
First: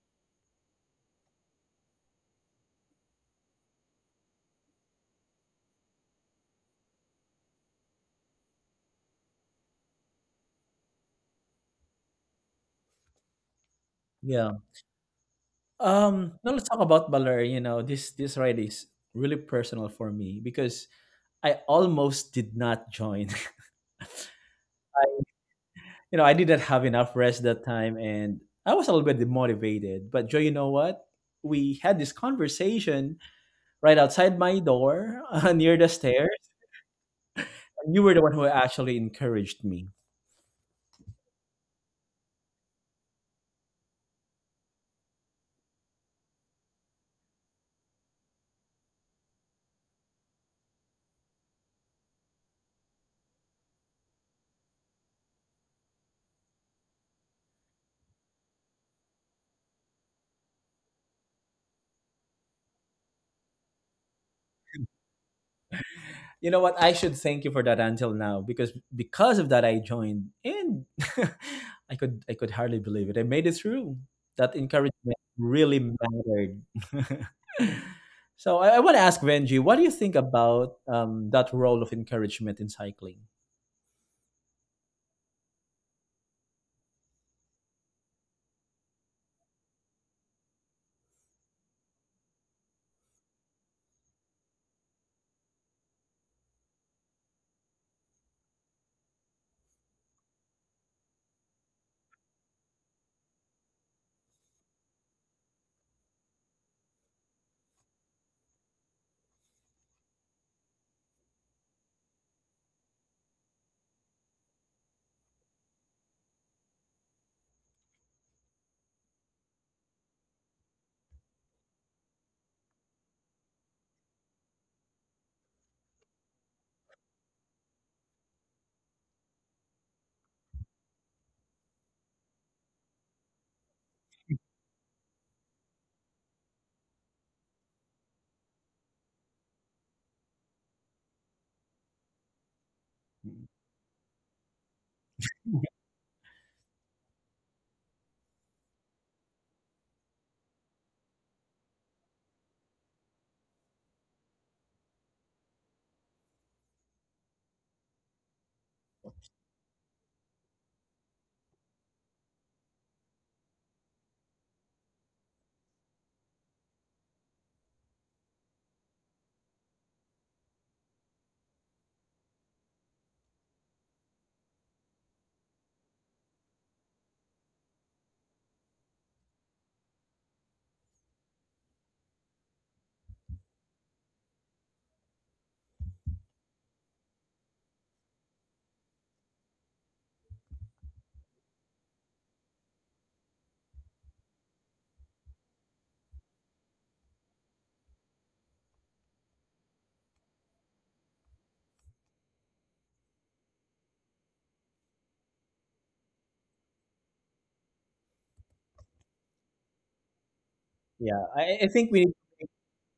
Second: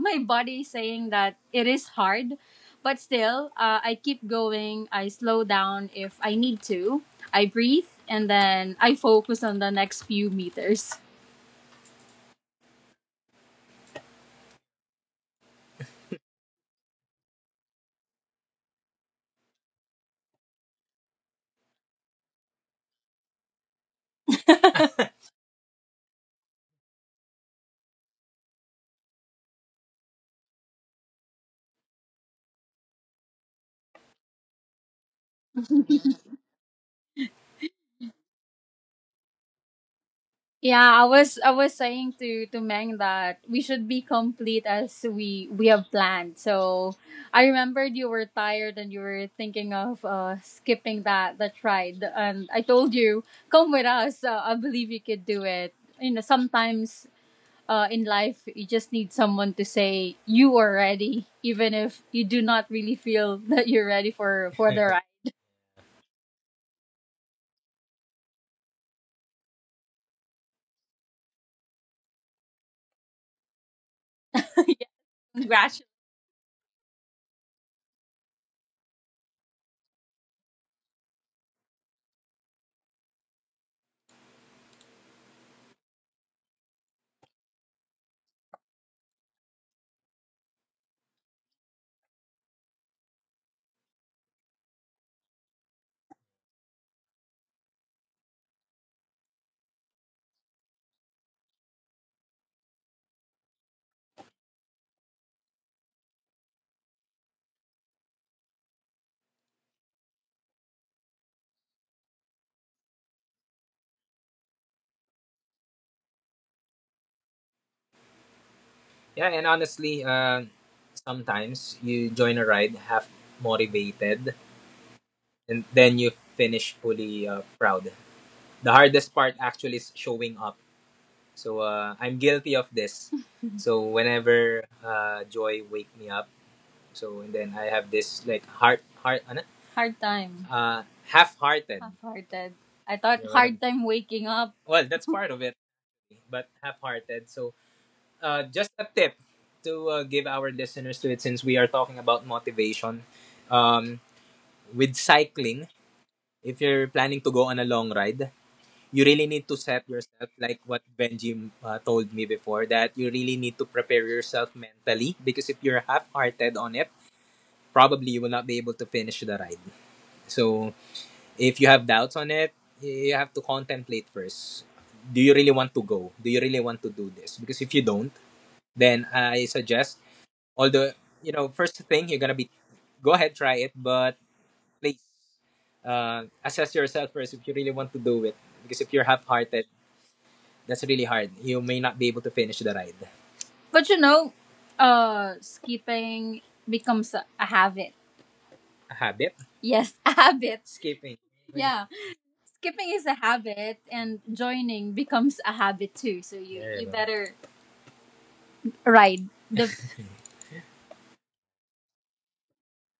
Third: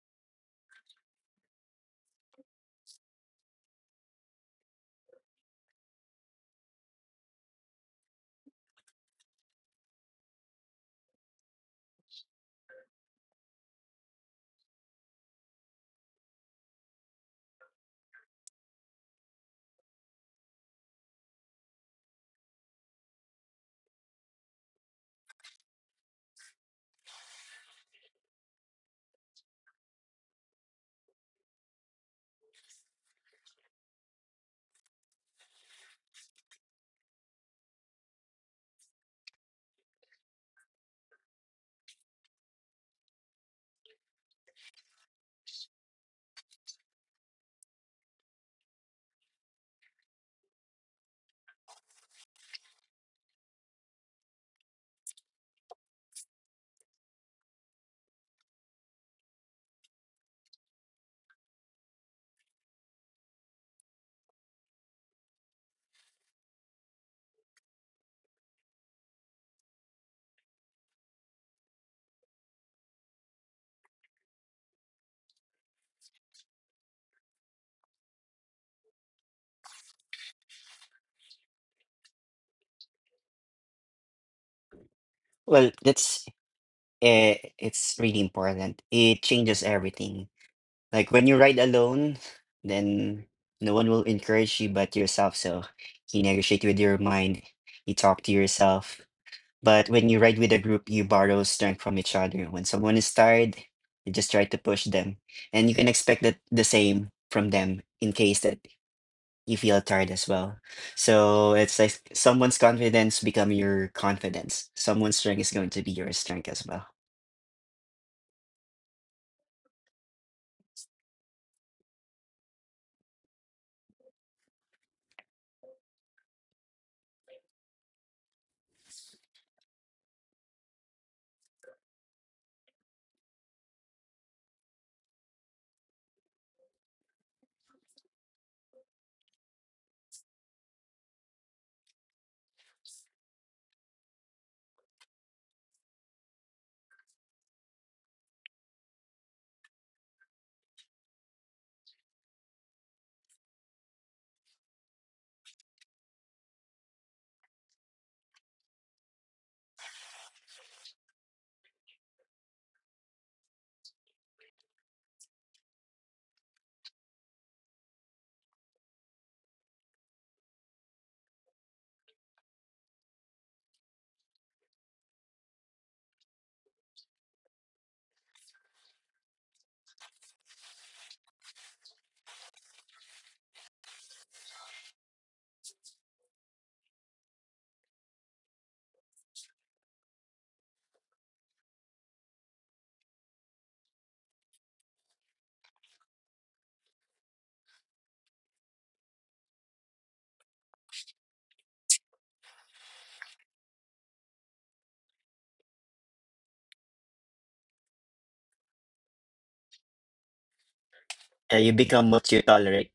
Speaker 2: my body saying that it is hard, but still, uh, I keep going. I slow down if I need to. I breathe and then I focus on the next few meters.
Speaker 1: Yeah. Um, now let's talk about Baler. You know, this this ride is really personal for me because I almost did not join. [laughs] You know, I didn't have enough rest that time, and I was a little bit demotivated. But Joy, you know what? We had this conversation right outside my door, [laughs] uh, near the stairs. You were the one who actually encouraged me.
Speaker 2: Yeah, I was I was saying to to Meng that we should be complete as we we have planned. So I remembered you were tired and you were thinking of uh, skipping that that ride, and I told you come with us. Uh, I believe you could do it. You know, sometimes uh, in life you just need someone to say you are ready, even if you do not really feel [laughs] that you're ready for for the
Speaker 1: You know what? I should thank you for that until now because because of that I joined and [laughs] I could I could hardly believe it. I made it through. That encouragement
Speaker 2: [laughs] ride.
Speaker 1: really mattered. [laughs] So I, I want to ask Benji, what do you think about um, that role of encouragement in cycling?
Speaker 3: Well, that's uh, it's really important, it changes everything. Like when you ride alone, then no one will encourage you but yourself. So you negotiate with your mind, you talk to yourself. But when you ride with a group, you borrow strength from each other. When someone is tired, you just try to push them. And you can expect that the same from them in case that you feel tired as well. So it's like someone's confidence become your confidence. Someone's strength is going to be your strength as well.
Speaker 2: Yeah, and honestly, uh, sometimes you join a ride half motivated and then you finish fully uh, proud. The hardest part actually is showing up. So uh, I'm guilty of this. [laughs] So whenever uh, Joy wake me up, so and then I have this like heart heart ano? Hard time. Uh half-hearted. Half-hearted. I thought Diba? Hard time waking up. Well, that's [laughs] part of it, but half-hearted. So uh, just a tip to uh, give our listeners to it since we are talking about motivation, um, with cycling. If you're planning to go on a long ride you really need to set yourself like what Benji uh, told me before, that you really need to prepare yourself mentally, because if you're half-hearted on it probably you will not be able to finish the ride. So if you have doubts on it you have to contemplate first. Do you really want to go, do you really want to do this? Because if you don't, then I suggest, although you know first thing you're gonna be go ahead try it, but please uh, assess yourself first if you really want to do it, because if you're half-hearted that's really hard, you may not be able to finish the ride. But you know, uh, skipping becomes a, a habit. A habit. Yes, [laughs] a habit. Skipping. Yeah, skipping is a habit, and joining becomes a habit too. So you there you you go better ride the
Speaker 1: Yeah, I,
Speaker 3: Yeah,
Speaker 1: I
Speaker 3: you
Speaker 1: think we
Speaker 3: become what you tolerate.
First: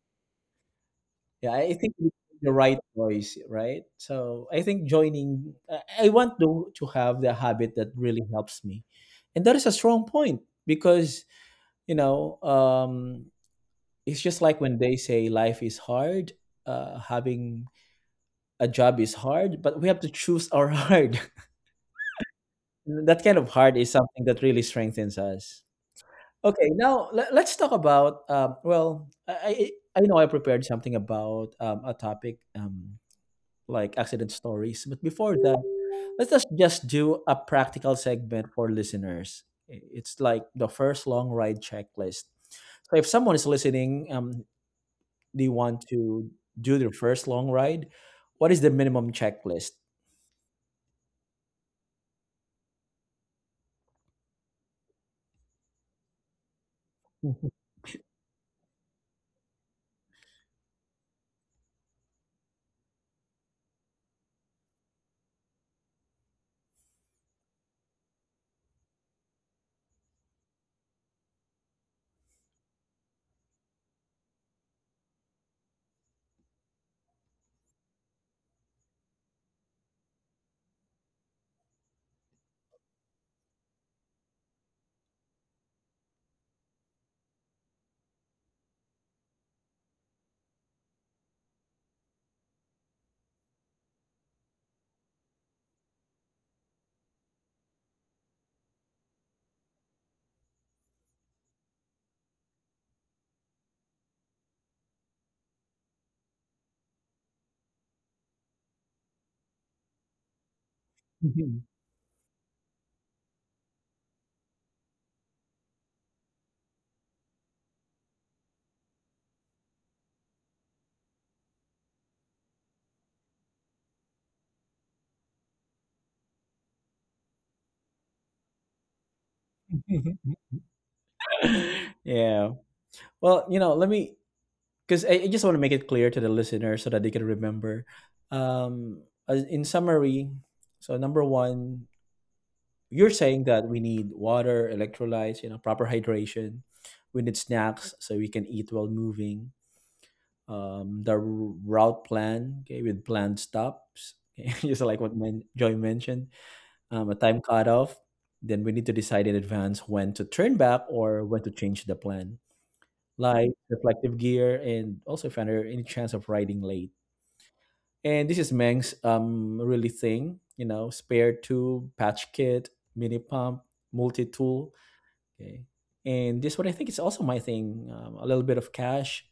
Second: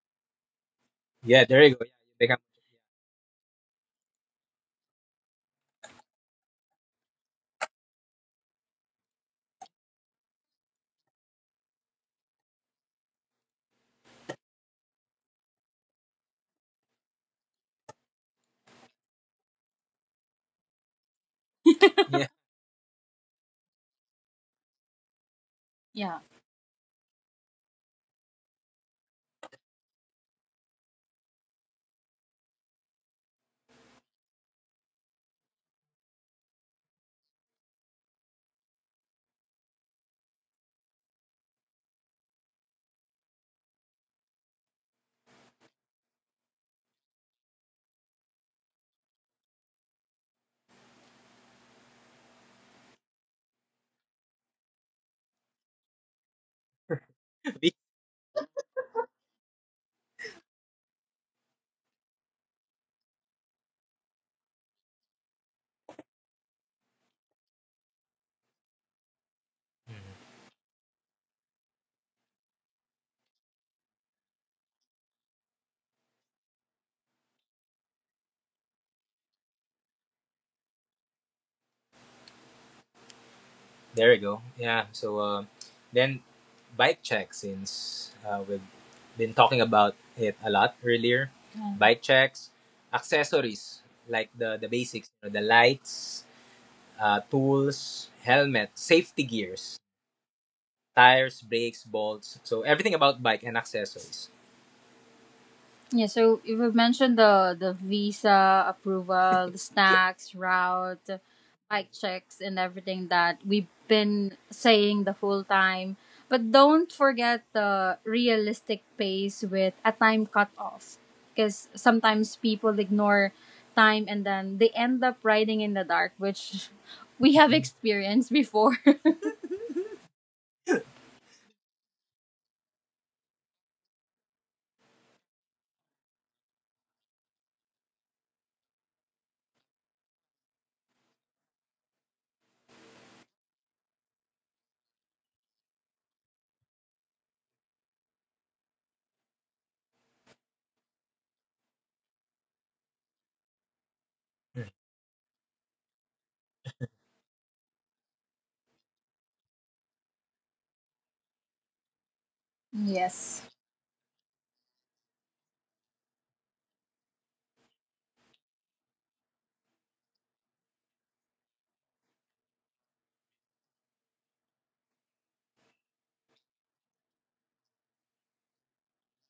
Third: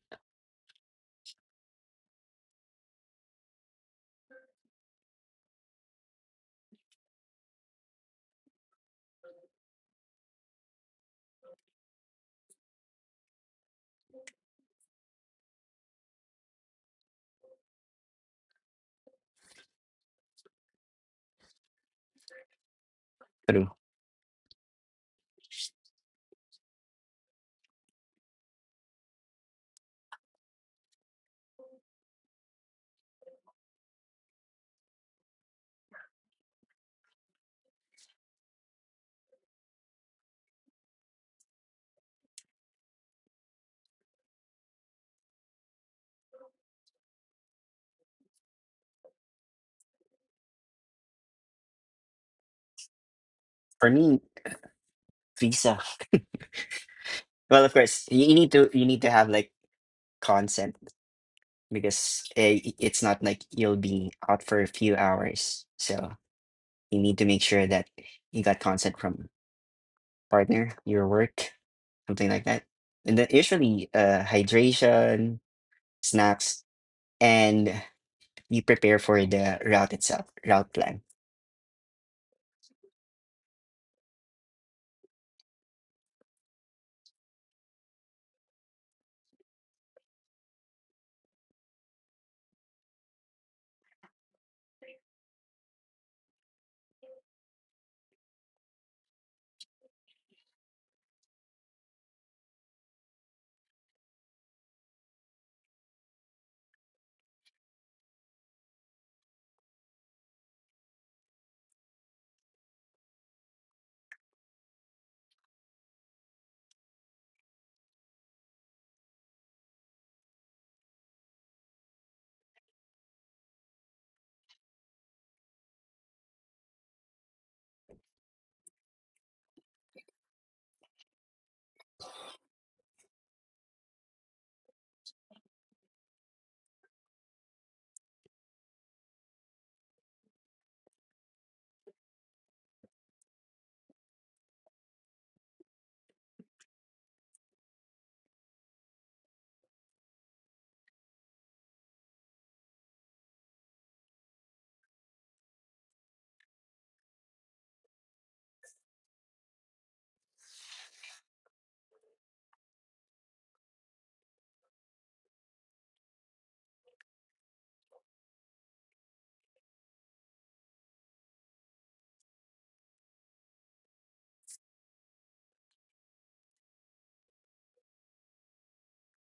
Speaker 2: [laughs] yeah
Speaker 1: yeah,
Speaker 2: there you
Speaker 1: I
Speaker 2: go yeah,
Speaker 1: think we
Speaker 2: become,
Speaker 1: need the right voice, right? So I think joining I I want to to have the habit that really helps me, and that is a strong point because you know um it's just like when they say life is hard. Uh having a job is hard, but we have to choose our [laughs] hard.
Speaker 2: yeah
Speaker 1: That kind of
Speaker 3: True.
Speaker 1: hard is something that really strengthens us.
Speaker 2: [laughs]
Speaker 1: Okay, now let, let's talk about um well i i I know I prepared something about um, a topic um like accident stories, but before that, let's just just do a practical segment for listeners. I- it's like the first long ride checklist. So if someone is listening um, they want to do their first long ride, what is the minimum checklist?
Speaker 3: For me, visa.
Speaker 1: [laughs]
Speaker 3: Well, of
Speaker 2: yeah.
Speaker 3: course, you you need to you need to have like consent, because uh, i- it's not like you'll be out for a few hours. So you need to make sure that you got consent from partner, your work, something like that. And then usually, uh, hydration, snacks, and you prepare for the route itself, route plan.
Speaker 2: There you go. Yeah. So uh, then, bike check. Since uh, we've been talking about it a lot earlier, yeah, bike checks, accessories like the the basics, you know, the lights, uh, tools, helmet, safety gears, tires, brakes, bolts. So everything about bike and accessories. Yeah, so you have mentioned the the visa approval, the snacks, route, bike checks, and everything that we've been saying the whole time. But don't forget the realistic pace with a time cutoff, because sometimes people ignore time and then they end up riding in the dark, which [laughs] we have experienced before. [laughs]
Speaker 1: Yeah. Well, you know, let me because I, I just want to make it clear to the listener so that they can remember. Um, as- in summary, so number one, you're saying that we need water, electrolytes, you know, proper hydration. We need snacks so we can eat while moving. Um, the r- route plan, okay, with planned stops, okay, [laughs] just like what men- Joy mentioned um, a time cutoff. Then we need to decide in advance when to turn back or when to change the plan.
Speaker 2: Yes.
Speaker 1: Like reflective gear, and also if under any chance of riding late. And this is Meng's um really thing, you know, spare tube, patch kit, mini pump, multi tool. Okay, and this one I think is also my thing. Um, a little bit of cash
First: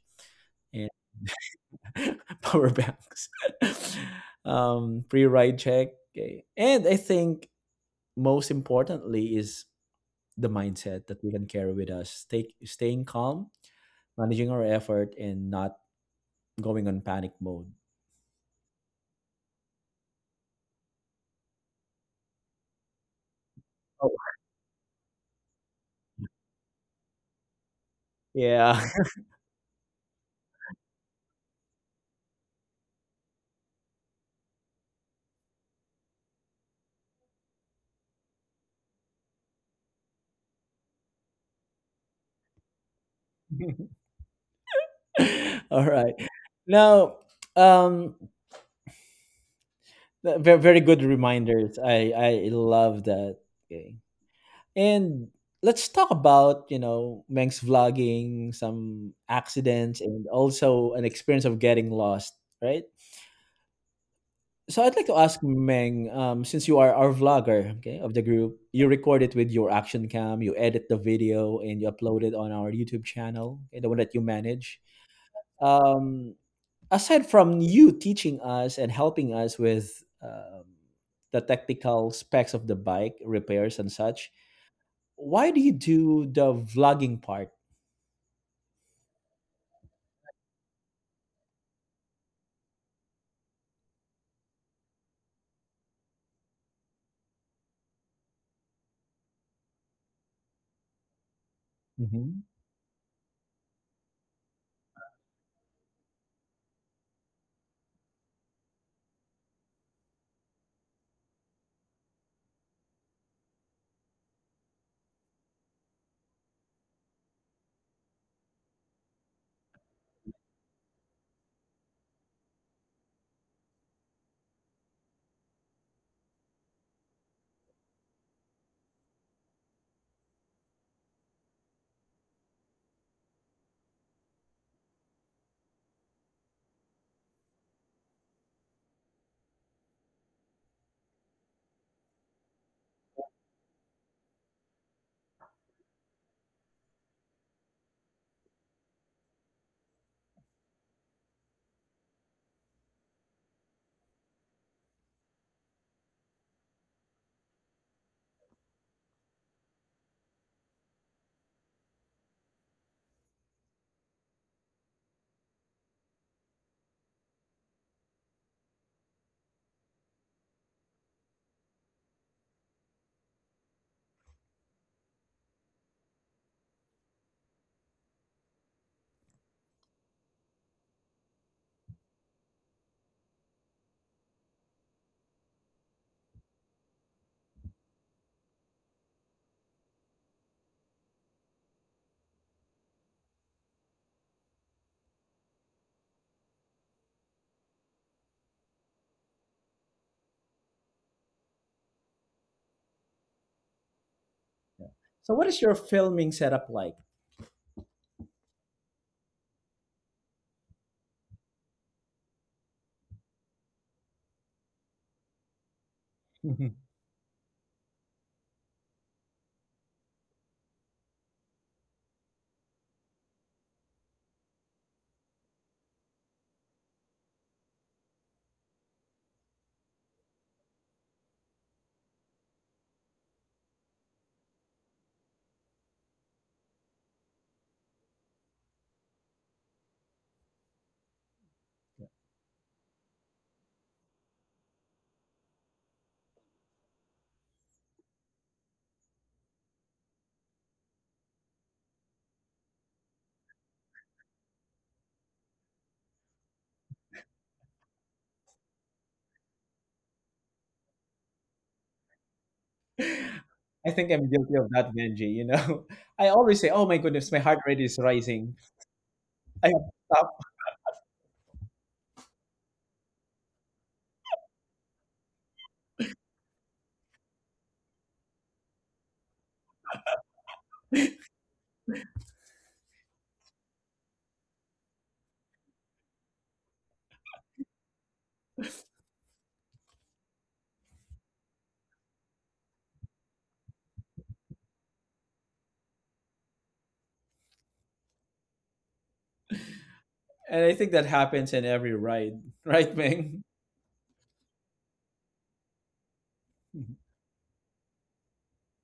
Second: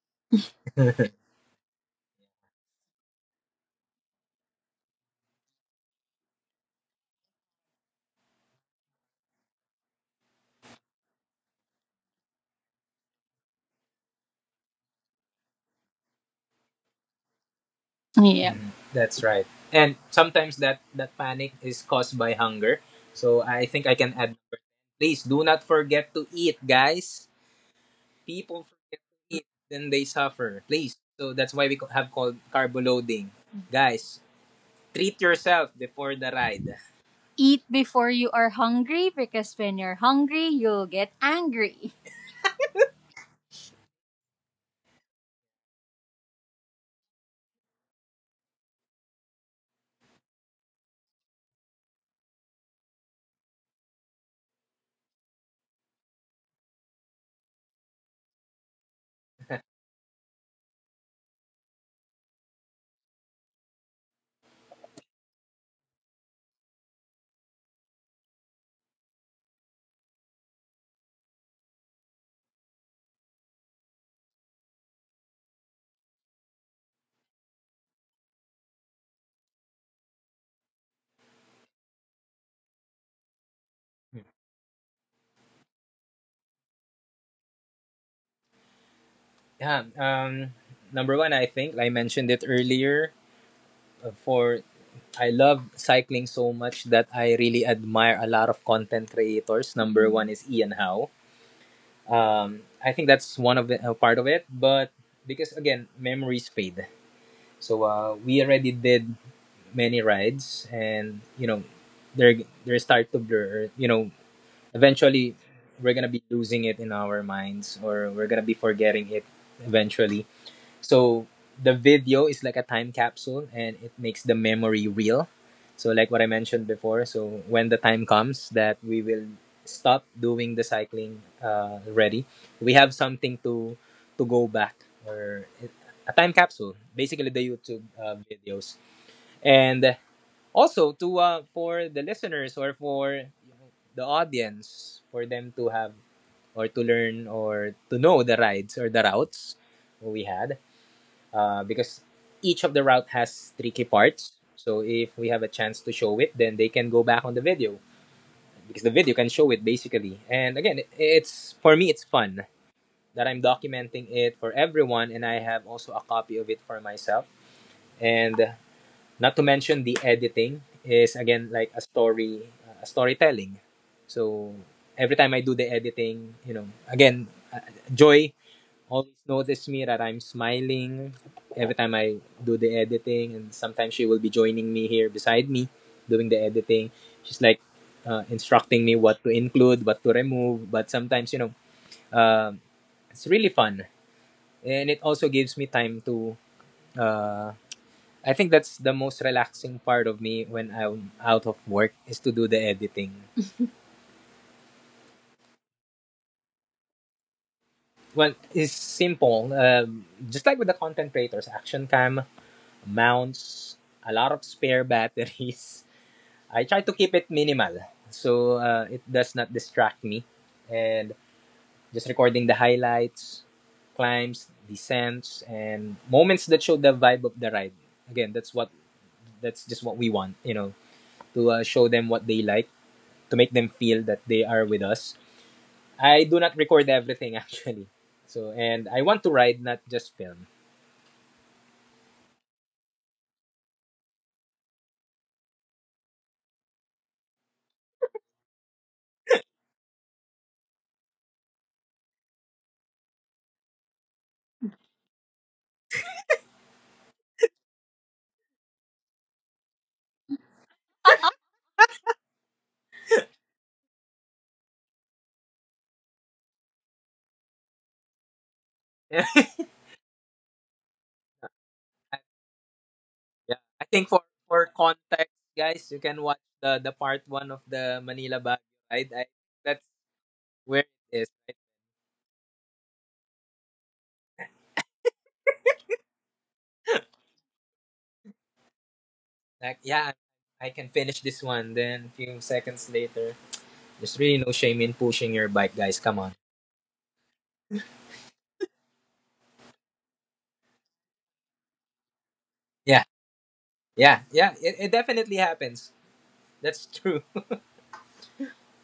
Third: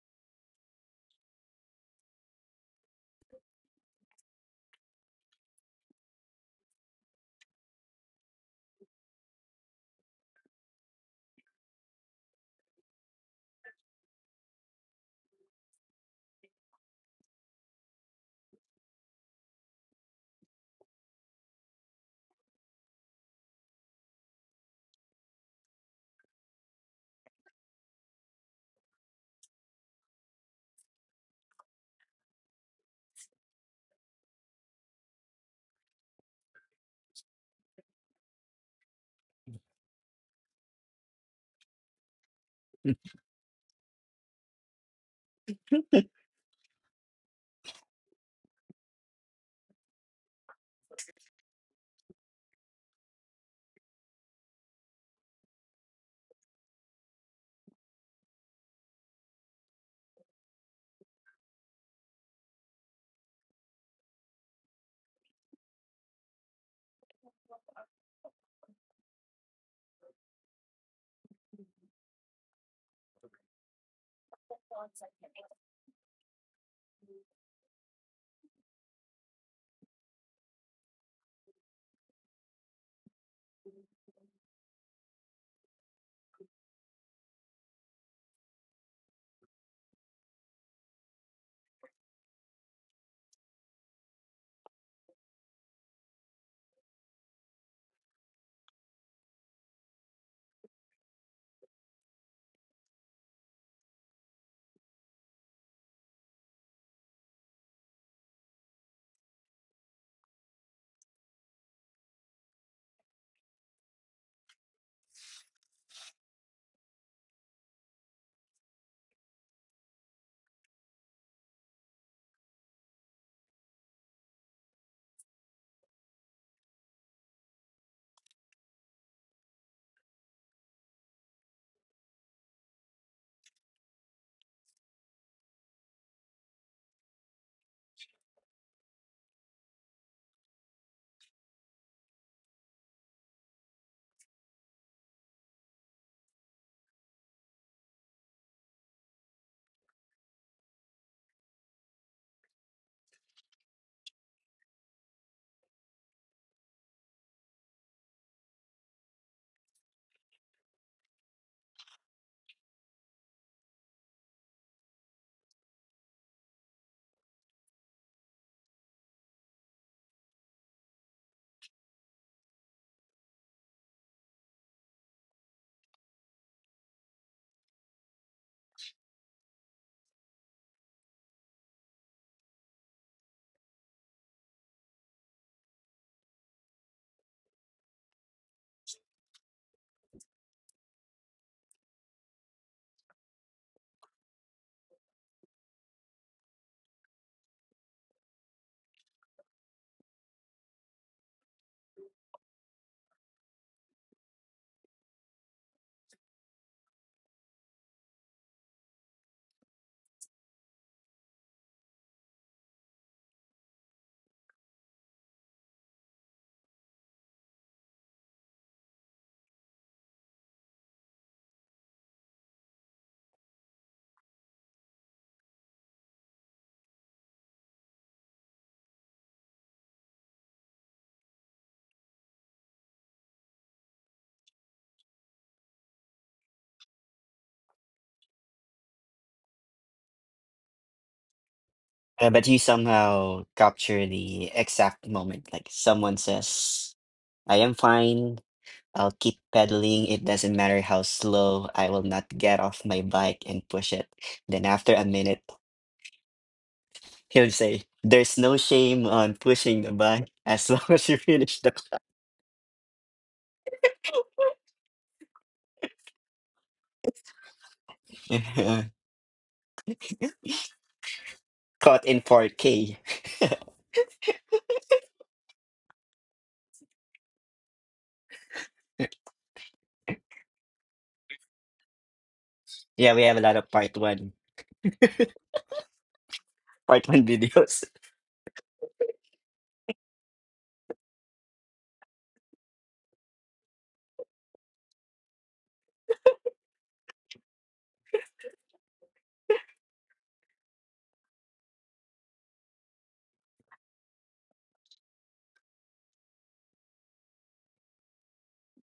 Speaker 1: and [laughs] power banks, [laughs] um, pre ride check. Okay, and I think most importantly is the mindset that we can carry with us, stay, staying calm, managing our effort, and not going on panic mode.
Speaker 2: Yeah. Mm, that's right. And sometimes that that panic is caused by hunger. So I think I
Speaker 1: Oh,
Speaker 2: can add please do not forget to eat, guys. People
Speaker 1: yeah.
Speaker 2: forget to eat, then they suffer. Please. So that's why we co- have called carbo loading. Guys, treat yourself before the ride. Eat before you are hungry because when you're hungry, you'll get angry.
Speaker 1: [laughs] All right.
Speaker 3: [laughs]
Speaker 1: Now, um, very, very good reminders. I, I love that. Okay. And let's talk about, you know, Meng's vlogging, some accidents, and also an experience of getting lost, right? So I'd like to ask Meng, um, since you are our vlogger, okay, of the group, you record it with your action cam, you edit the video, and you upload it on our YouTube channel, okay, the one that you manage. Um, aside from you teaching us and helping us with um, the technical specs of the bike, repairs and such, why do you do the vlogging part?
Speaker 2: Yeah. Um. Number one, I think I mentioned it earlier uh, for I love cycling so much that I really admire a lot of content creators. Number one is Ian Howe.
Speaker 1: Mhm.
Speaker 2: Um, I think that's one of the uh, part of it, but because again, memories fade. So uh, we already did many rides, and you know, they're they start to blur. You know, eventually we're gonna be losing it in our minds, or we're gonna be forgetting it eventually. So the video is like a time capsule and it makes the memory real. So like what I mentioned before, so when the time comes that we will stop doing the cycling uh, ready, we have something to to go back or a time capsule, basically the YouTube uh, videos. And also to uh, for the listeners or for the audience for them to have or to learn or to know the rides or the routes we had uh, because each of the route has tricky parts. So if we have a chance to show it, then they can go back on the video because the video can show it basically. And again, it's for me, it's fun that I'm documenting it for everyone, and I have also a copy of it for myself. And not to mention the editing is again like a story, uh, a storytelling. So every time I do the editing, you know, again, uh, joy always notice me that I'm smiling every time I do the editing, and sometimes she will be joining me here beside me doing the editing. She's like uh, instructing me what to include, what to remove, but sometimes you know um it's really fun, and it also gives me time to. Uh, I think that's the most relaxing part of me when I'm out of work is to do the editing.
Speaker 1: So what is your filming setup like?
Speaker 2: Well, it's simple, um, just like with the content creators, action cam mounts, a lot of spare batteries. [laughs] I try
Speaker 1: [laughs]
Speaker 2: to keep it minimal so uh, it does not distract me. And just recording the highlights, climbs, descents, and moments that show the vibe of the ride. Again, that's what that's just what we want, you know, to uh, show them what they like, to make them feel that they are with us. I do not record everything [laughs] actually. So and I want to ride, not just film.
Speaker 3: Uh, but you somehow capture the exact moment, like someone says, "I am fine, I'll keep pedaling. It doesn't matter how slow. I will not get off my bike and push it." Then after a minute, [laughs] he'll say, "There's no shame on pushing the bike as [laughs] long as you finish the clock."
Speaker 1: I think I'm guilty of that, Benji. You know, [laughs] I always say, "Oh my goodness, my heart rate is rising.
Speaker 3: [laughs]
Speaker 1: I
Speaker 2: [laughs]
Speaker 1: have to stop,"
Speaker 3: Caught in four K.
Speaker 2: Yeah, I think for for context, guys, you can watch the the part one of the Manila Baguio ride.
Speaker 3: [laughs]
Speaker 2: I, that's where it is. Right?
Speaker 3: Yeah, we have a lot of part one, part one [laughs] videos.
Speaker 2: Like, yeah, I can finish this one. Then few seconds later, there's really no shame in pushing your bike, guys. Come on.
Speaker 1: and I think that happens in every ride, [laughs] right,
Speaker 2: Yeah,
Speaker 1: Ming?
Speaker 2: yeah, yeah. It, it definitely happens. That's [laughs] true.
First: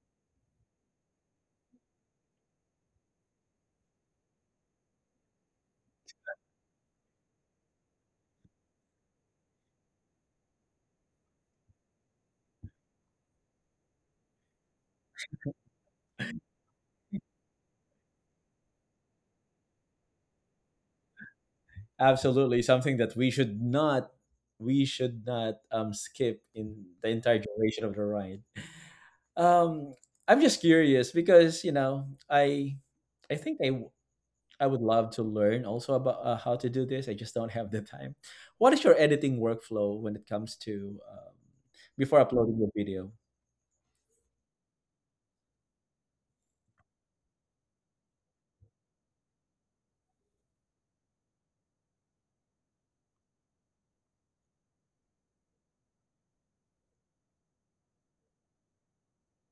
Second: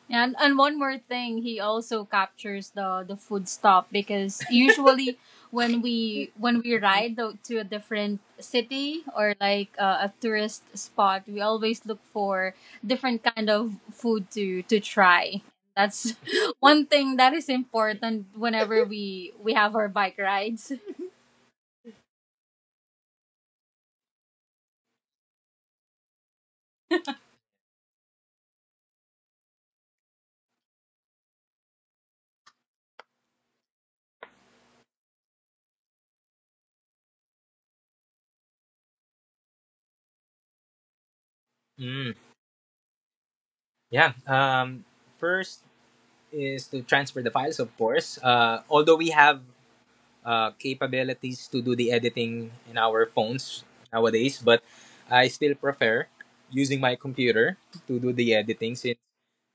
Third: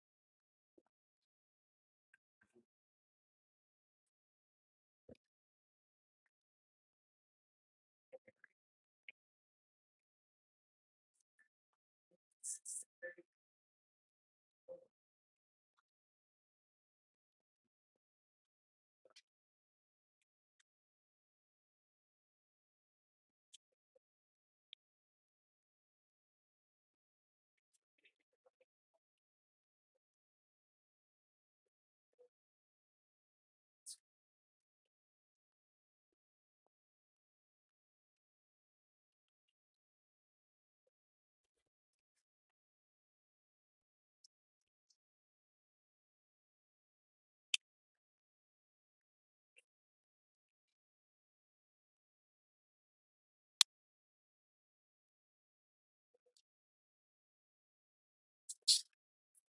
Speaker 2: And and one more thing, he also captures the the food stop because usually [laughs] when we when we ride tho- to a different city or like uh, a tourist spot, we always look for different kind of food to to try. That's [laughs] one thing that is important whenever we we have our bike rides.
Speaker 1: Absolutely, something that we should not, we should not um skip in the entire duration of the ride. Um, I'm just curious because you know, I, I think I I would love to learn also about uh, how to do this. I just don't have the time. What is your editing workflow when it comes to um,
Speaker 2: Mm,
Speaker 1: before uploading your video?
Speaker 2: yeah. Um, first is to transfer the files, of course. Uh, although we have uh, capabilities to do the editing in our phones nowadays, but I still prefer using my computer to do the editing since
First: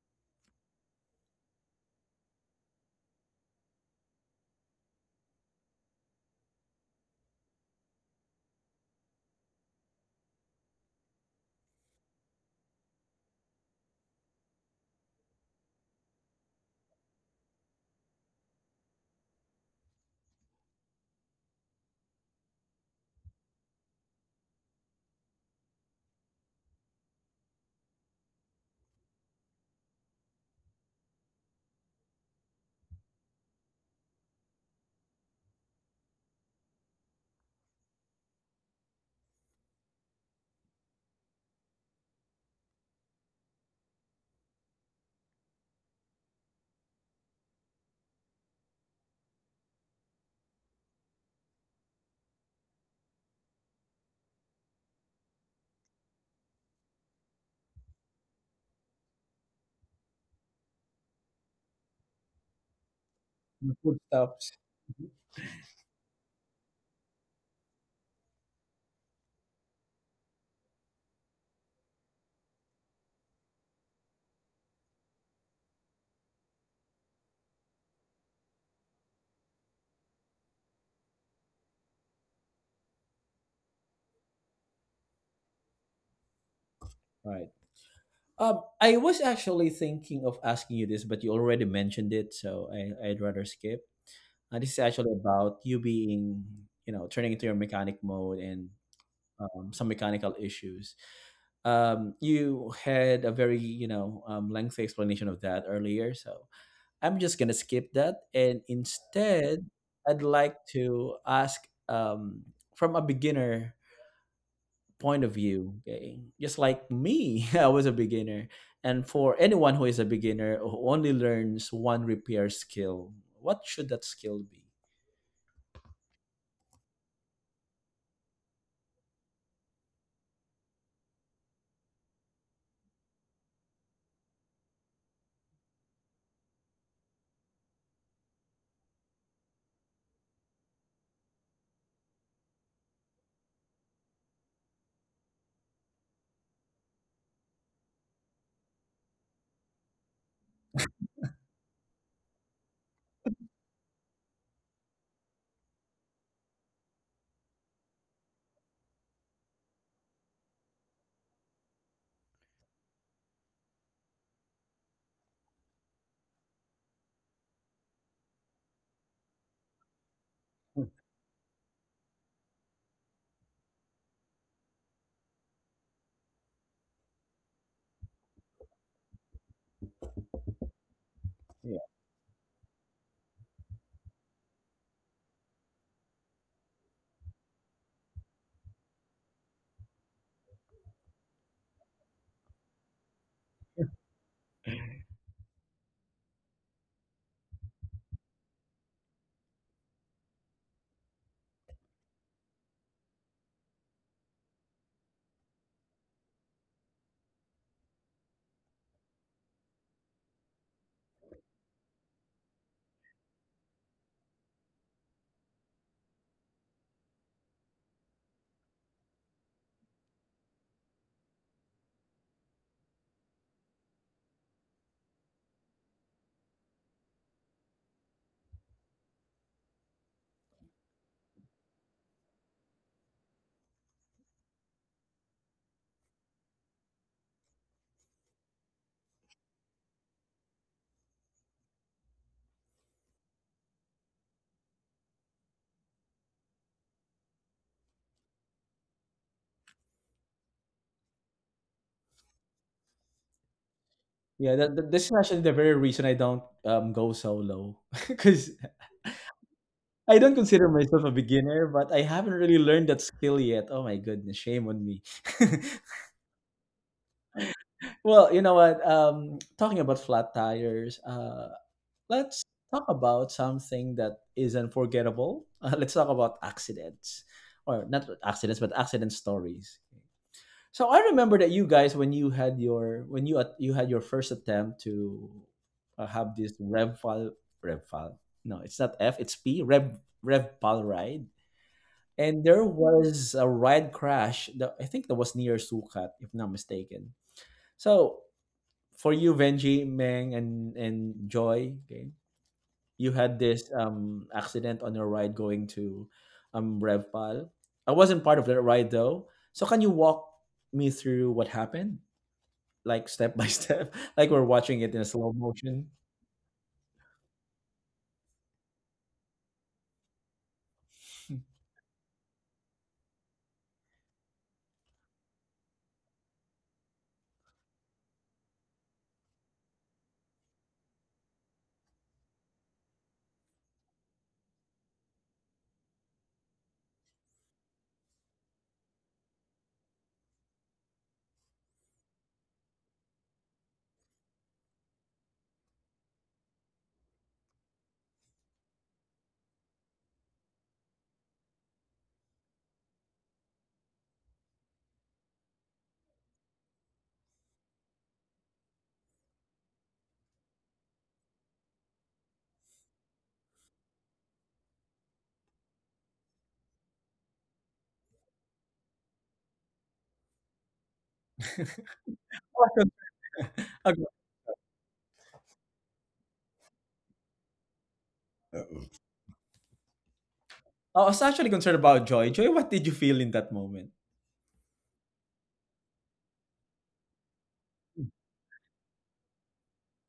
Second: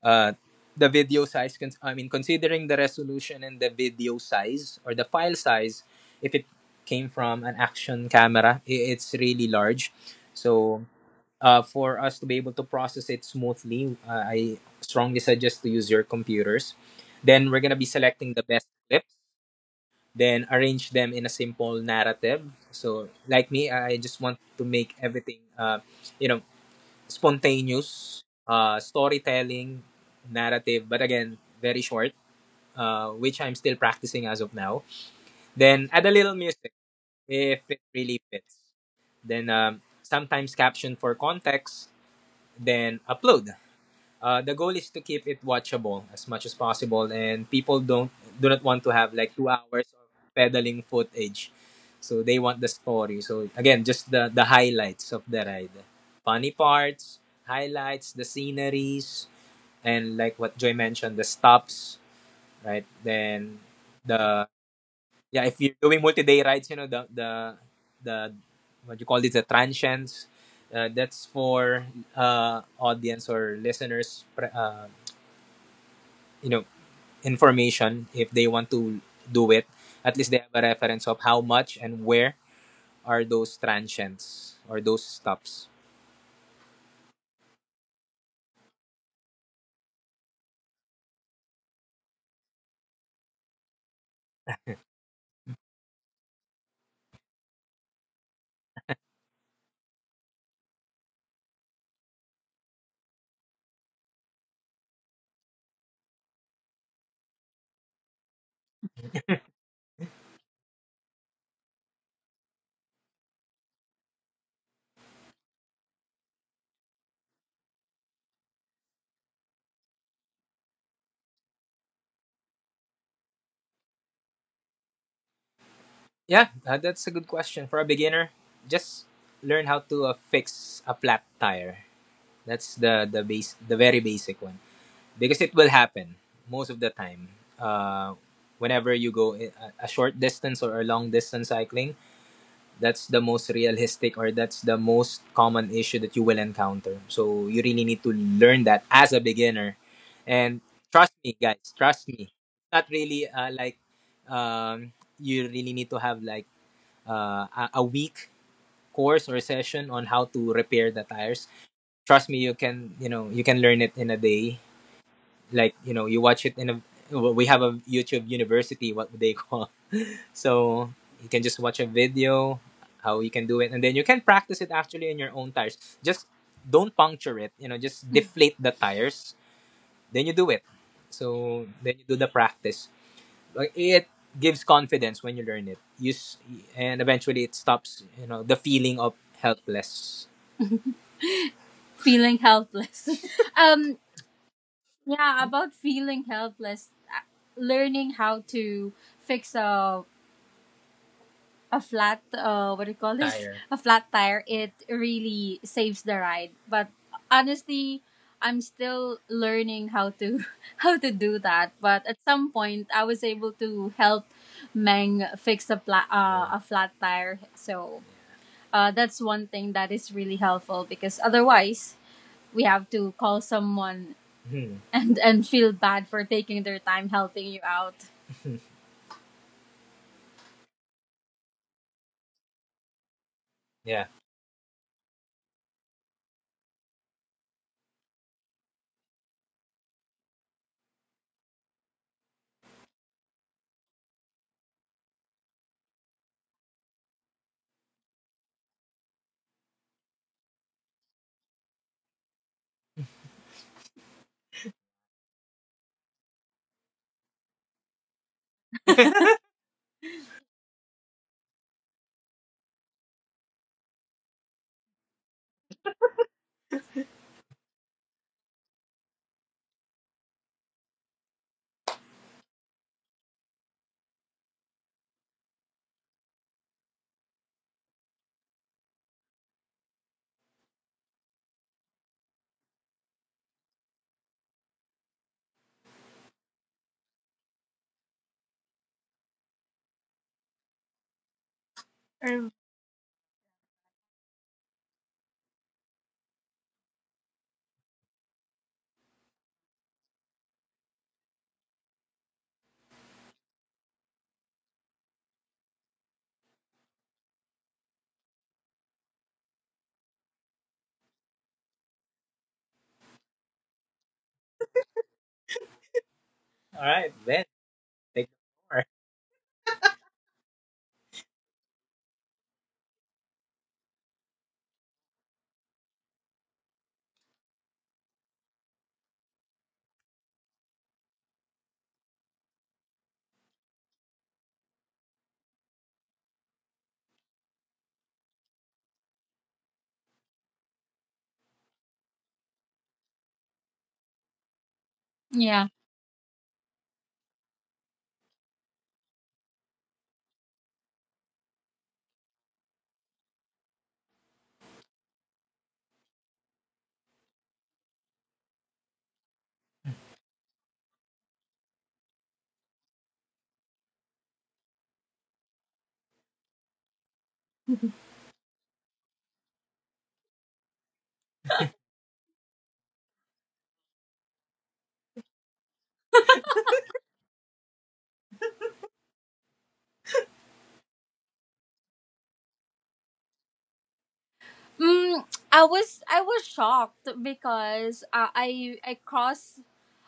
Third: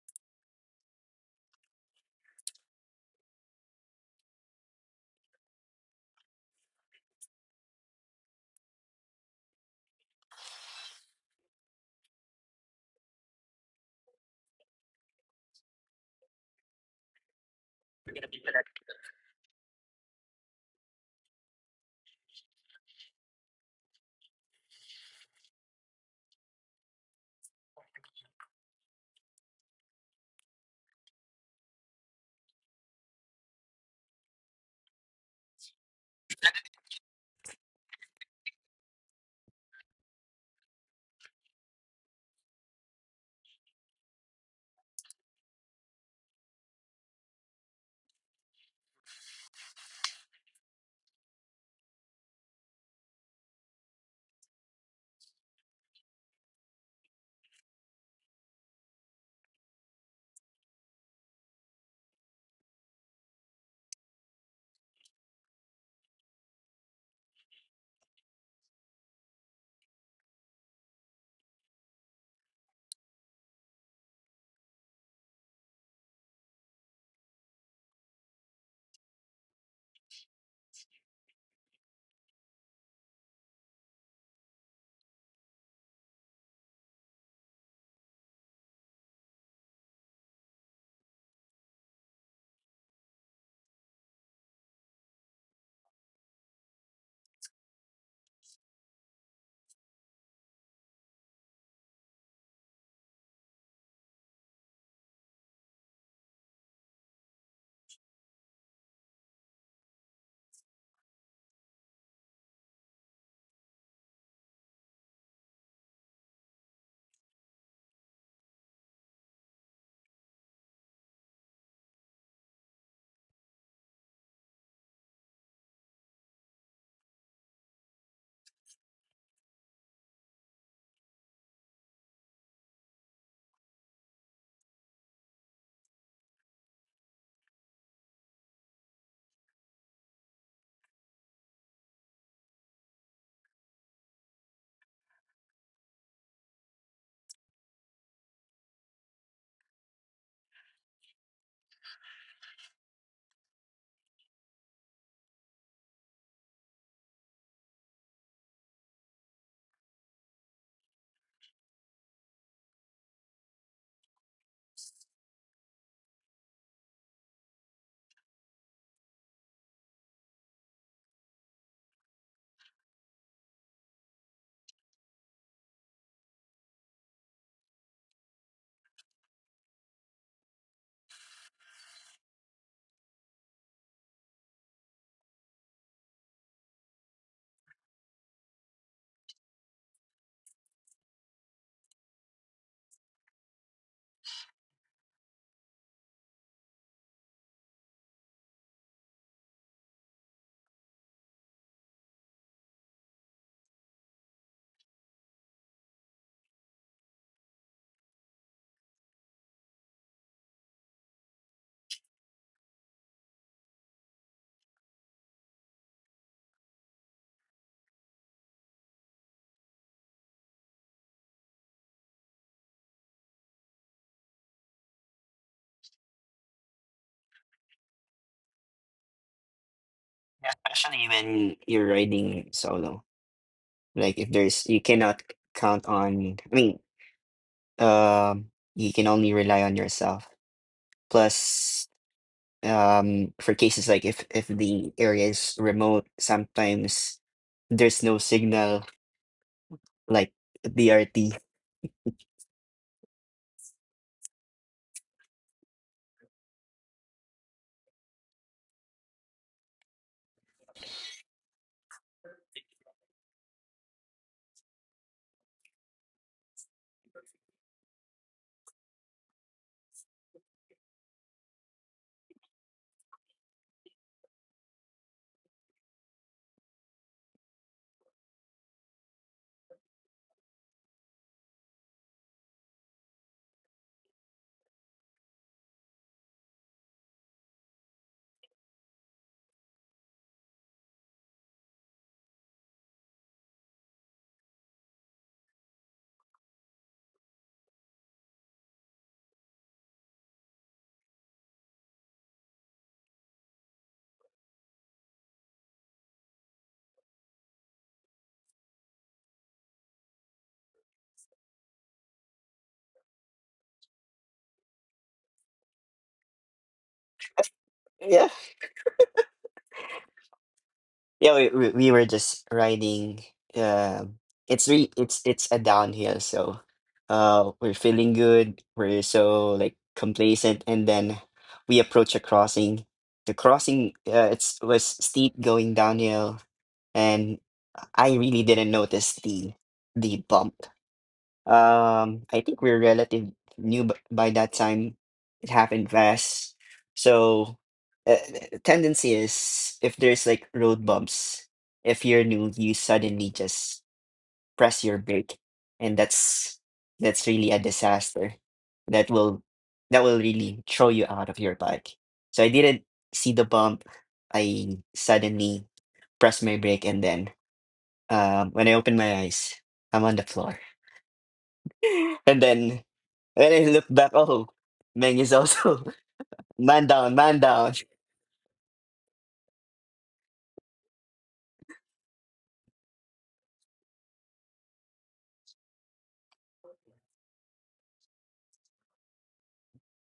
Speaker 2: uh, the video size, cons- I mean, considering the resolution and the video size or the file size, if it came from an action camera, i- it's really large. So uh, for us to be able to process it smoothly, uh, I strongly suggest to use your computers. Then we're going to be selecting the best clips then arrange them in a simple narrative. So, like me, I just want to make everything, uh, you know, spontaneous uh, storytelling, narrative, but again, very short, uh, which I'm still practicing as of now. Then add a little music if it really fits. Then um, sometimes caption for context, then upload. Uh, the goal is to keep it watchable as much as possible, and people don't do not want to have like two hours of pedaling footage. So they want the story. So again, just the the highlights of the ride, funny parts, highlights, the sceneries, and like what Joy mentioned, the stops, right? Then
Speaker 1: The food
Speaker 2: the
Speaker 1: stuffs. Mhm.
Speaker 2: yeah, if you're doing multi-day rides, you know the the the what you call it, the transients. Uh, that's for uh, audience or listeners pre- uh, you know information if they want to do it, at least they have a reference of how much and where are those transients or those stops.
Speaker 1: Right. Um, I was actually thinking of asking you this, but you already mentioned it, so I, I'd rather skip. Uh, this is actually about you being, you know, turning into your mechanic mode and um, some mechanical issues. um, you had a very you know um, lengthy explanation of that earlier, so I'm just gonna skip that, and instead I'd like to ask, um, from a beginner point of view, okay, just like me. [laughs] I was a beginner, and for anyone who is a beginner who only learns one repair skill, what should that skill be?
Speaker 2: Yeah, uh, that's a good question. For a beginner, just learn how to uh, fix a flat tire. That's the the base, the very basic one, because it will happen most of the time uh, whenever you go i- a a short distance or a long distance cycling. That's the most realistic or that's the most common issue that you will encounter. So you really need to learn that as a beginner. And trust me, guys, trust me. Not really uh, like um, you really need to have like uh, a, a week course or session on how to repair the tires. Trust me, you can, you know, you can learn it in a day. Like, you know, you watch it in a, we have a YouTube University what they [laughs] call. So you can just watch a video how you can do it, and then you can practice it actually in your own tires. Just don't puncture it, you know, just deflate the tires, then you do it. So then you do the practice. Like, it gives confidence when you learn it. Use and eventually it stops, you know, the feeling of helpless. Feeling helpless. [laughs] Um, yeah, about feeling helpless, learning how to fix a a flat, uh what do you call this Tire. A flat tire, it really saves the ride, but honestly, I'm still learning how to [laughs] how to do that, but at some point I was able to help Meng fix a, pla- uh, a flat tire. So uh, that's one thing that is really helpful because otherwise we have to call someone. Hmm. and and feel bad for taking their time helping you out.
Speaker 3: Yeah, especially when you're riding solo.
Speaker 2: Yeah.
Speaker 3: Like if there's, you cannot count on. I mean, um, you can only rely on yourself. Plus, um for cases like if if the area is remote, sometimes there's no signal, like B R T.
Speaker 1: Yeah, that, that this actually the very reason I don't um go solo [laughs] because I don't consider myself a beginner, but I haven't really learned that skill yet. Oh my goodness, shame on me. [laughs] Well, you know what? Um, talking about flat tires, uh, let's talk about something that is unforgettable. Uh, let's talk about accidents, or not accidents, but accident stories. So I remember that you guys when you had your when you at- you had your first attempt to uh, have this rev file rev file. No, it's not F, it's P rev rev file ride. And
Speaker 2: Or-
Speaker 1: there was a ride crash that I think that was near Sukat, if not mistaken. So for you, Venji, Meng, and and Joy, okay, you had this um accident on your ride going to um Revpal. I wasn't part of that ride though. So can you walk me through what happened? Like step by step, [laughs] like we're watching it in slow motion.
Speaker 2: All right, then.
Speaker 3: yeah
Speaker 2: Take the floor.
Speaker 3: yeah we, we, we were just riding, um it's re it's it's a downhill, so uh we're feeling good, we're so like complacent, and then we approach a crossing. The crossing, uh, it's was steep going downhill, and I really didn't notice the the bump. Um, I think we're relative new b- by that time. It
Speaker 2: Yeah.
Speaker 3: happened fast. So, uh, the tendency is if there's like road bumps, if you're new, you suddenly just press your brake, and that's that's really a disaster. That will that will really throw you out of your bike. So I didn't see the bump. I suddenly pressed my brake, and then um, when I opened my eyes, I'm on the floor. And
Speaker 1: [laughs]
Speaker 3: then when I look
Speaker 1: Okay.
Speaker 3: back, oh, Meng is also [laughs] man down, man down.
Speaker 1: I was actually concerned about Joy. Joy, what did you feel in that moment?
Speaker 2: Mm, I was, I was shocked because uh, I I crossed.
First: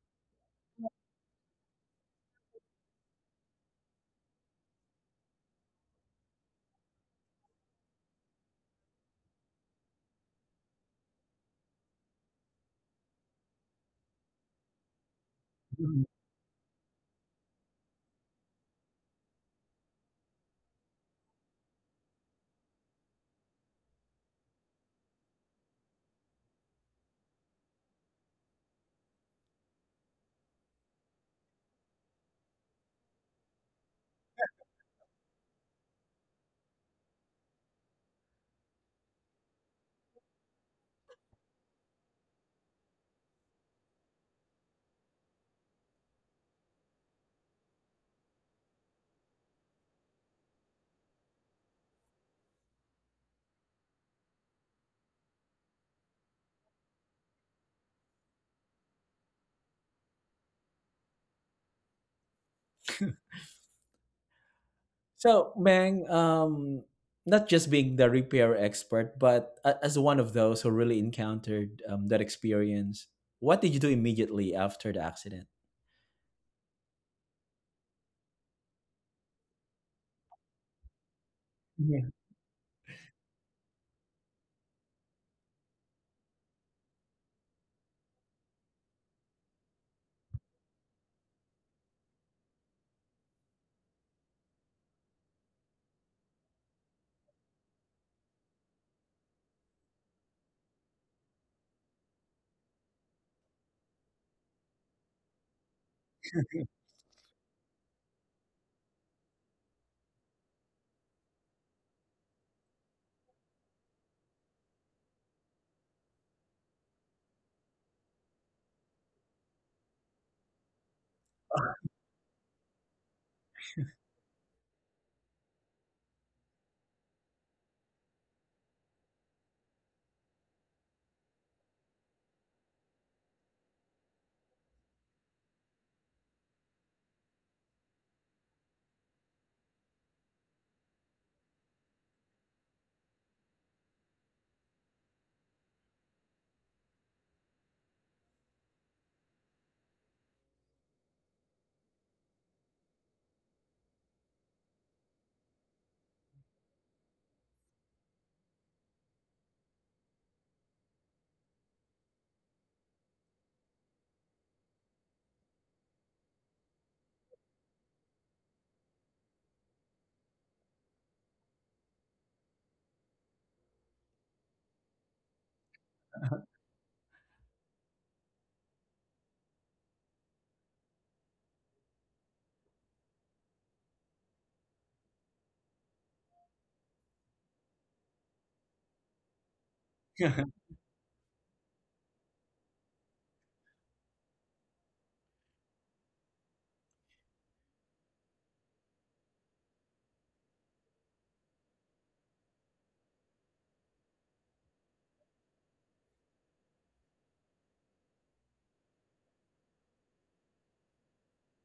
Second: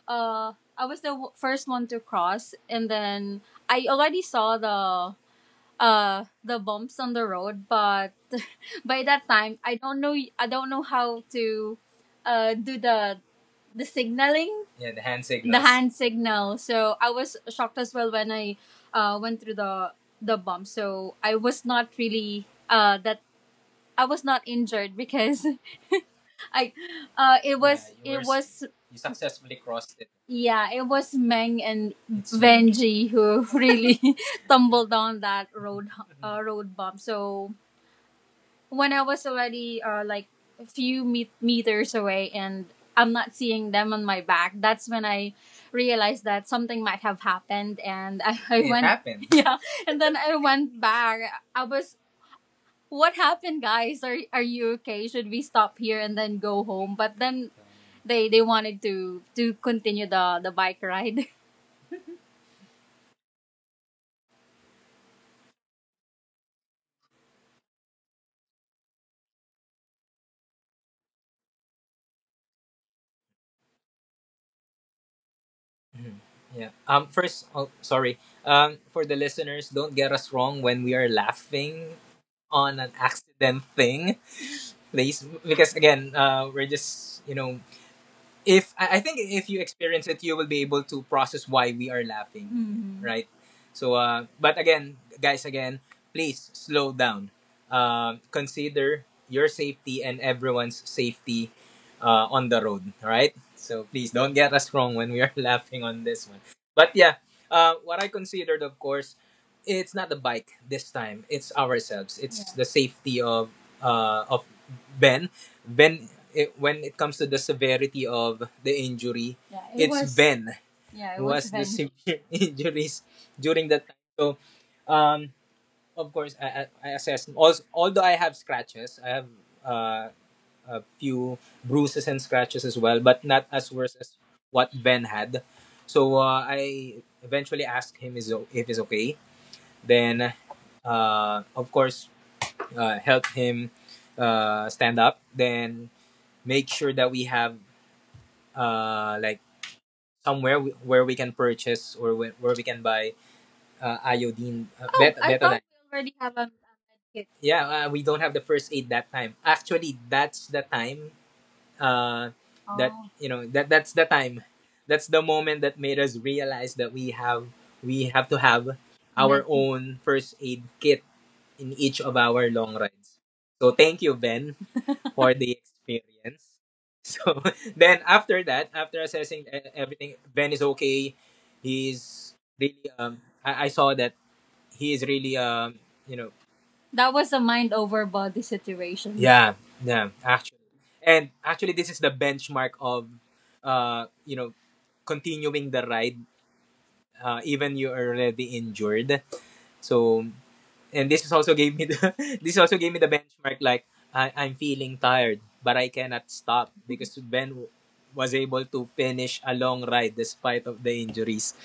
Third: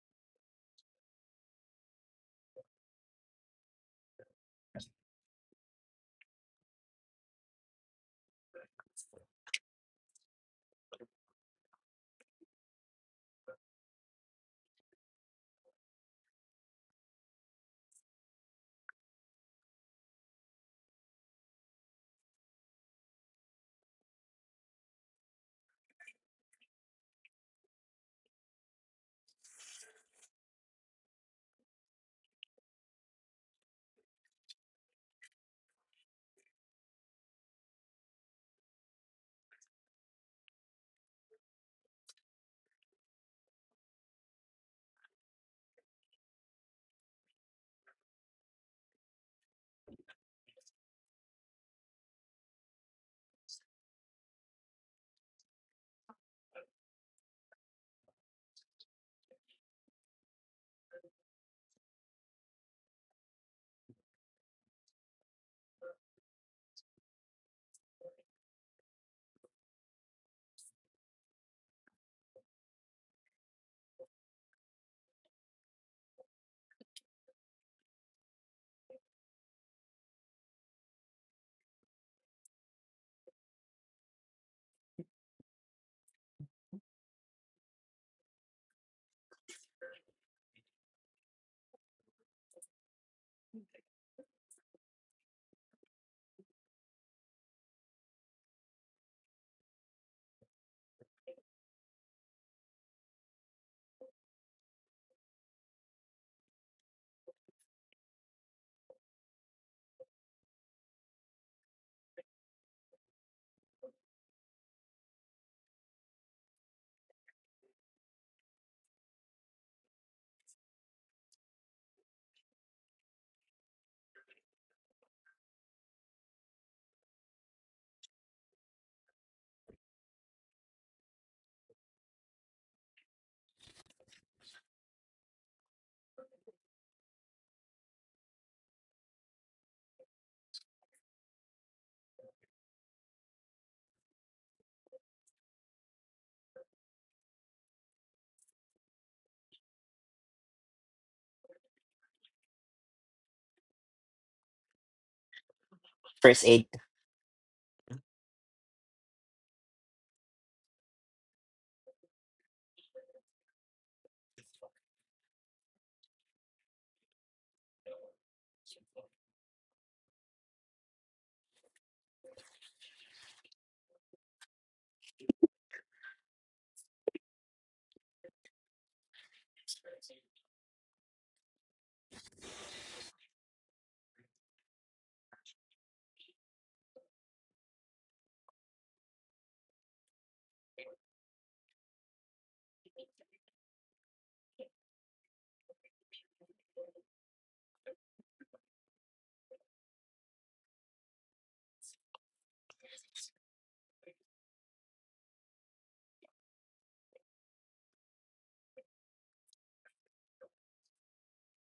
Speaker 2: Uh, I was the w- first one to cross, and then I already saw the uh the bumps on the road. But [laughs] by that time, I don't know. I don't know how to uh do the the signaling. Yeah, the hand signal. The hand
Speaker 1: Mm.
Speaker 2: signal. So I was shocked as well when I uh went through the the bump. So I was not really uh that, I was not injured because [laughs] I, uh, it was, yeah, it were was. You successfully crossed it. Yeah, it was Meng and, it's Benji who really [laughs] tumbled down that road [laughs] uh, road bump. So when I was already uh, like a few me- meters away and I'm not seeing them on my back, that's when I realized that something might have happened, and I, I. It went happened. [laughs] Yeah, and then I went back. I was, what happened, guys? are are you okay? Should we stop here and then go home? But then they they wanted to to continue the the bike ride. [laughs]
Speaker 1: So, Mang, um, not just being the repair expert, but a- as one of those who really encountered um, that experience, what did you do immediately after the accident?
Speaker 2: Mhm. Yeah. Um. First, oh, sorry. Um. For the listeners, don't get us wrong when we are laughing
Speaker 1: Yeah.
Speaker 2: on an accident thing. Please, because again, uh, we're just, you know, if I I think if you experience it, you will be able to process why we are laughing, mhm, right? So, uh, but again, guys, again, please slow down. Uh, consider your safety and everyone's safety uh, on the road, all right? So please don't get us wrong when we are [laughs] laughing on this one. But yeah, uh, what I considered, of course, it's not the bike this time. It's ourselves. It's, yeah, the safety of uh, of Ben. When it, when it comes to the severity of the injury, yeah, it it's was. Ben. Yeah, it who was has Ben. The Ben. Severe [laughs] injuries during that time. So, um, of course, I, I, I assessed. Also, although I have scratches, I have uh, a few bruises and scratches as well, but not as worse as what Ben had. So uh, I eventually asked him is o- if he's okay. Then, uh, of course, uh, helped him uh, stand up. Then make sure that we have uh, like somewhere we, where we can purchase or where, where we can buy uh, iodine uh. Oh, bet- I thought betaline. We already have a,
Speaker 3: First aid.
Speaker 2: a med kit. Yeah, uh, we don't have the first aid that time. Actually, that's the time uh, that, oh, you know, that, that's the time. That's the moment that made us realize that we have, we have to have our Med, our own first aid kit in each of our long rides. So thank you, Ben, for the experience. [laughs] So then after that, after assessing e- everything, Ben is okay. He's really um, I, I saw that he is really um, you know, that was a mind over body situation. Yeah, yeah,
Speaker 1: [laughs]
Speaker 2: actually, and actually this is the benchmark of uh you know continuing the ride uh, even you are already injured. So and this is also gave me the [laughs] this also gave me the benchmark like I, I'm feeling tired but I cannot stop because Ben w- was able to finish a long ride despite of the injuries.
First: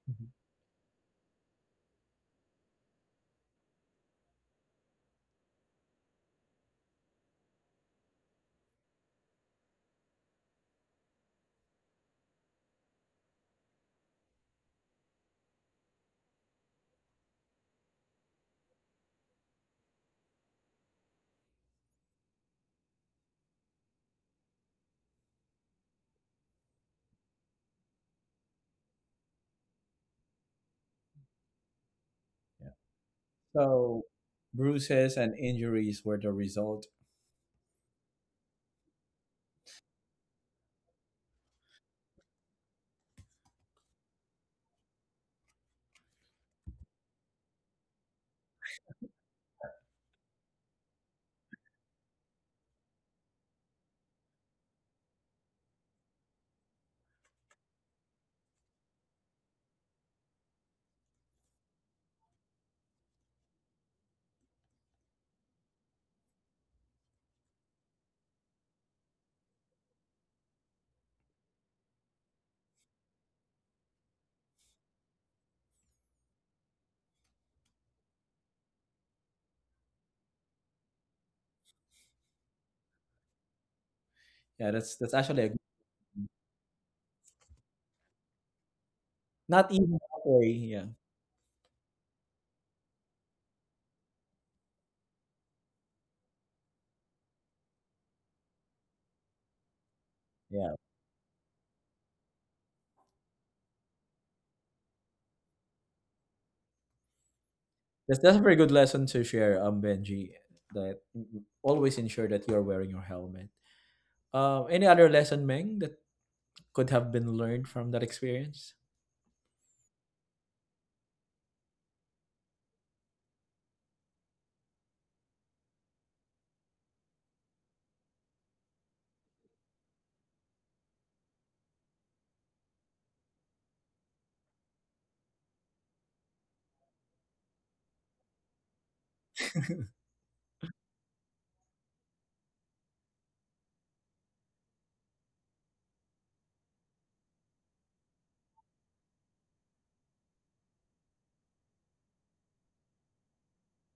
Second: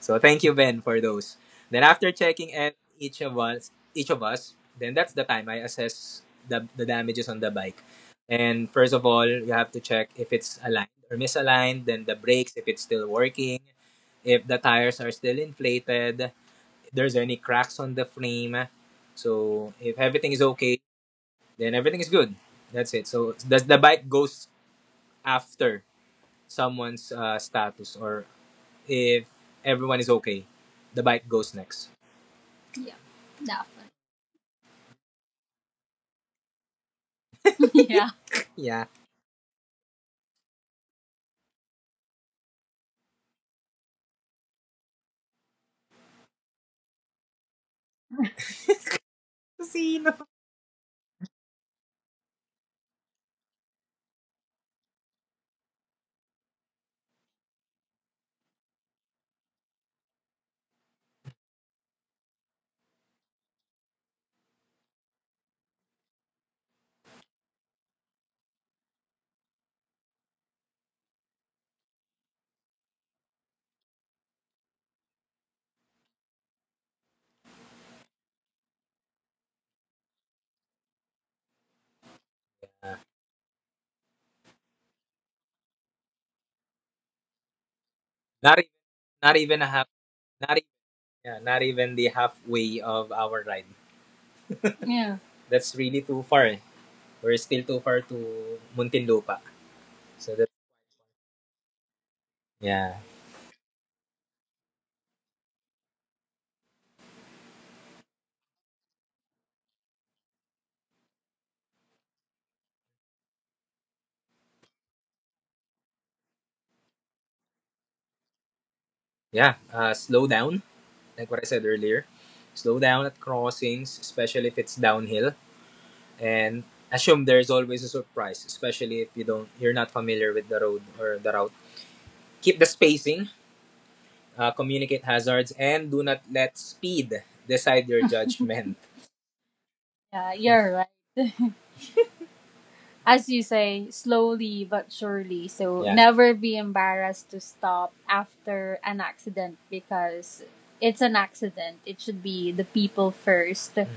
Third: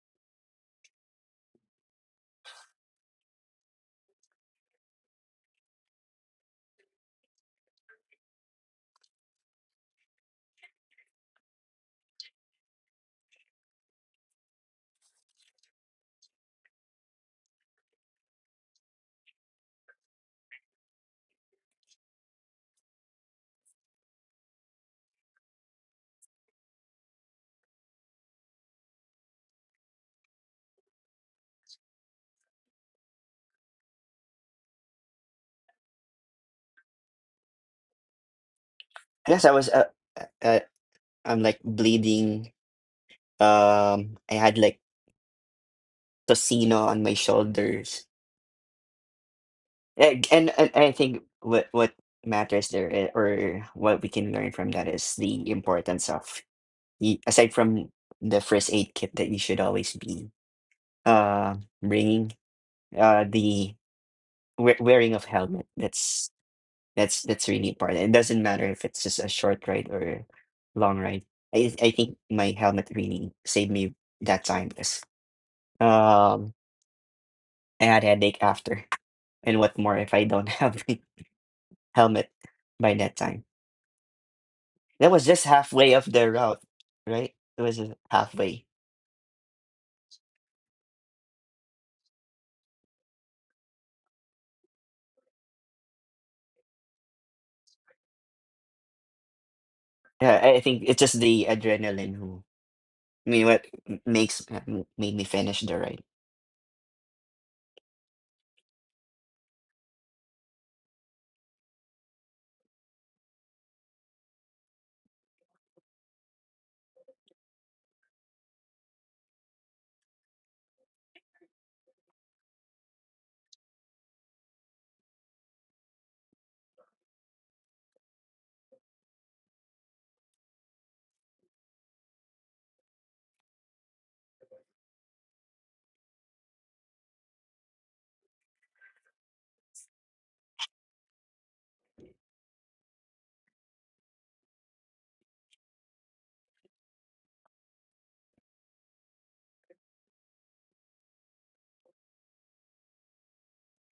Speaker 2: So
Speaker 1: Mhm.
Speaker 2: thank you Ben for those. Then after checking, and each of us each of us, then that's the time I assess the, the damages on the bike. And first of all you have to check if it's aligned or misaligned, then the brakes if it's still working, if the tires are still inflated, there's any cracks on the frame. So if everything is okay, then everything is good. That's it. So the, the bike goes after someone's uh, status, or if everyone is okay, the bike goes next.
Speaker 1: Yeah.
Speaker 2: Yeah, that one.
Speaker 1: So, bruises and injuries were the result.
Speaker 2: [laughs] Yeah. Yeah.
Speaker 3: I guess I was uh, uh, uh, I'm like bleeding. Um, I had like tocino on my shoulders,
Speaker 2: Sino?
Speaker 3: and and, and I think what what matters there, i- or what we can learn from that, is the importance of, y- aside from the first aid kit that you should always be uh bringing, uh the we- wearing of helmet. That's That's that's really important. It doesn't matter if it's just a short ride or a long ride. I I think my helmet really saved me that time, because um I had headache after. And what more if I don't have [laughs] helmet
Speaker 2: Uh,
Speaker 3: by that time?
Speaker 1: Yeah, that's
Speaker 3: That
Speaker 1: that's
Speaker 3: was just
Speaker 1: actually a,
Speaker 3: halfway of the route, right? It was just
Speaker 2: not
Speaker 3: halfway.
Speaker 2: even, not even a
Speaker 1: not
Speaker 2: half,
Speaker 1: even halfway.
Speaker 2: not even,
Speaker 1: Yeah,
Speaker 2: yeah, not even the halfway of our ride. Yeah. That's really too far. Eh. We're still too far to Muntinlupa. So
Speaker 3: Yeah,
Speaker 2: that,
Speaker 3: I I
Speaker 1: yeah.
Speaker 3: think it's just the adrenaline who
Speaker 2: yeah.
Speaker 3: I mean what m- makes uh, m- made me finish the ride.
Speaker 1: That's that's a very good lesson to share, um, Benji. That mm, mm, always ensure that you're wearing your helmet. Um, any other lesson, Meng, that could have been learned from that experience?
Speaker 2: Yeah. Uh, slow down, like what I said earlier, slow down at crossings, especially if it's downhill, and assume there's always a surprise, especially if you don't, you're not familiar with the road or the route. Keep the spacing, uh, communicate hazards, and do not let speed decide your judgment. [laughs] Yeah, you're as you say, slowly but surely. So yeah, never be embarrassed to stop after an accident because it's an accident. It should be the people first, mm.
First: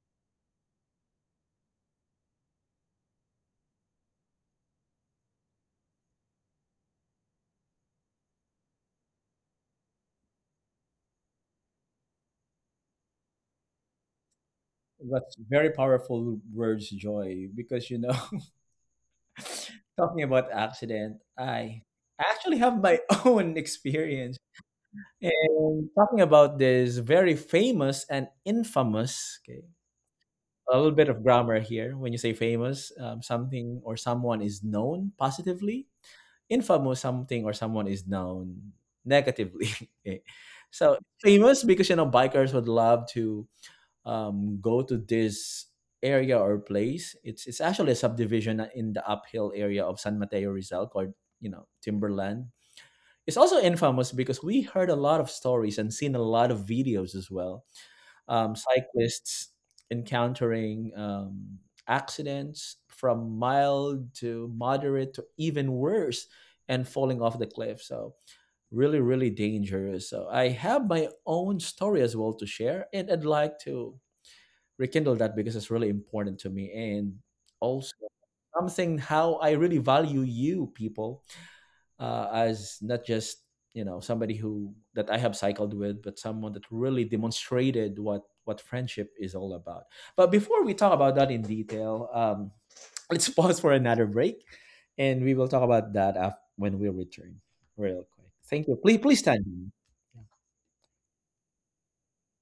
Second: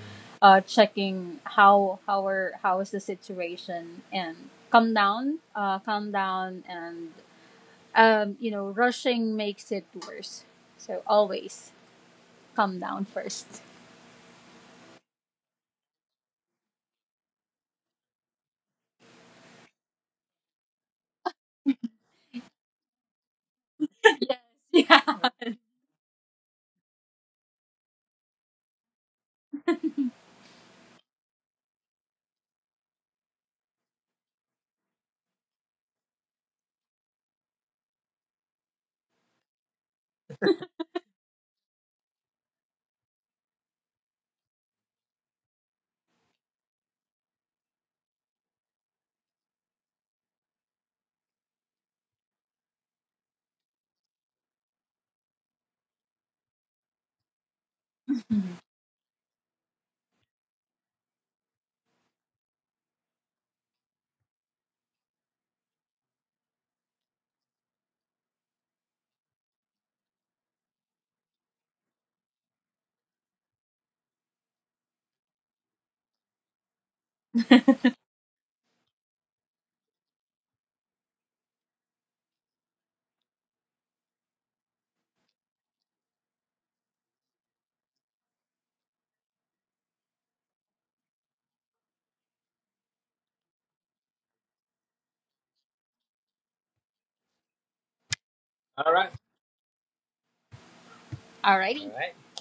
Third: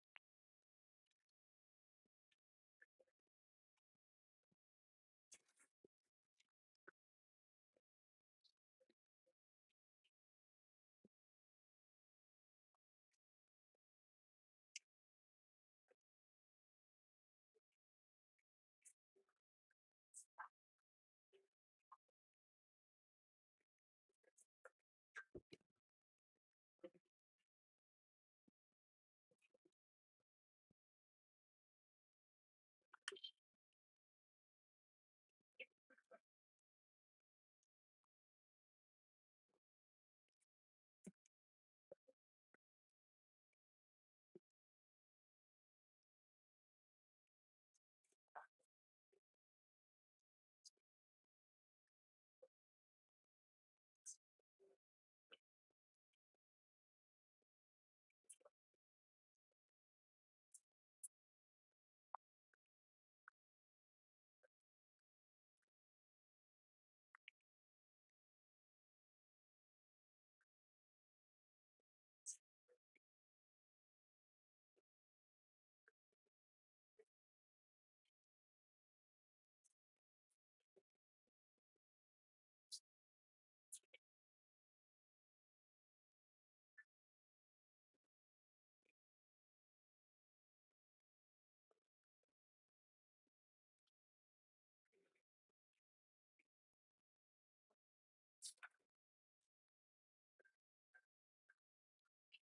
Speaker 2: Uh, checking how how are, how is the situation and calm down, uh, calm down, and um, you know, rushing makes it worse. So always calm down first.
Speaker 1: That's very powerful words, Joy, because you know, [laughs] talking about accident, I actually have my [laughs] own
Speaker 2: [laughs]
Speaker 1: experience.
Speaker 2: Yes. Yeah.
Speaker 1: And talking about this very famous and infamous, okay, a little bit of grammar here. When you say famous, um, something or someone is known positively. Infamous, something or someone is known negatively. [laughs] Okay. So famous because you know bikers would love to um, go to this area or place. It's it's actually a subdivision in the uphill area of San Mateo Rizal called you know Timberland. It's also infamous because we heard a lot of stories and seen a lot of videos as well, um, cyclists encountering um, accidents from mild to moderate to even worse and falling off the cliff. So, really, really dangerous. So, I have my own story as well to share, and I'd like to rekindle that because it's really important to me, and also something how I really value you people uh, as not just you know somebody who that I have cycled with, but someone that really demonstrated what what friendship is all about. But before we talk about that in detail, um, [laughs] let's pause for another break, and we will talk about that af- when we return, real quick. Thank you.
Speaker 2: All
Speaker 1: Please,
Speaker 2: right.
Speaker 1: please stand.
Speaker 2: Alrighty. All right.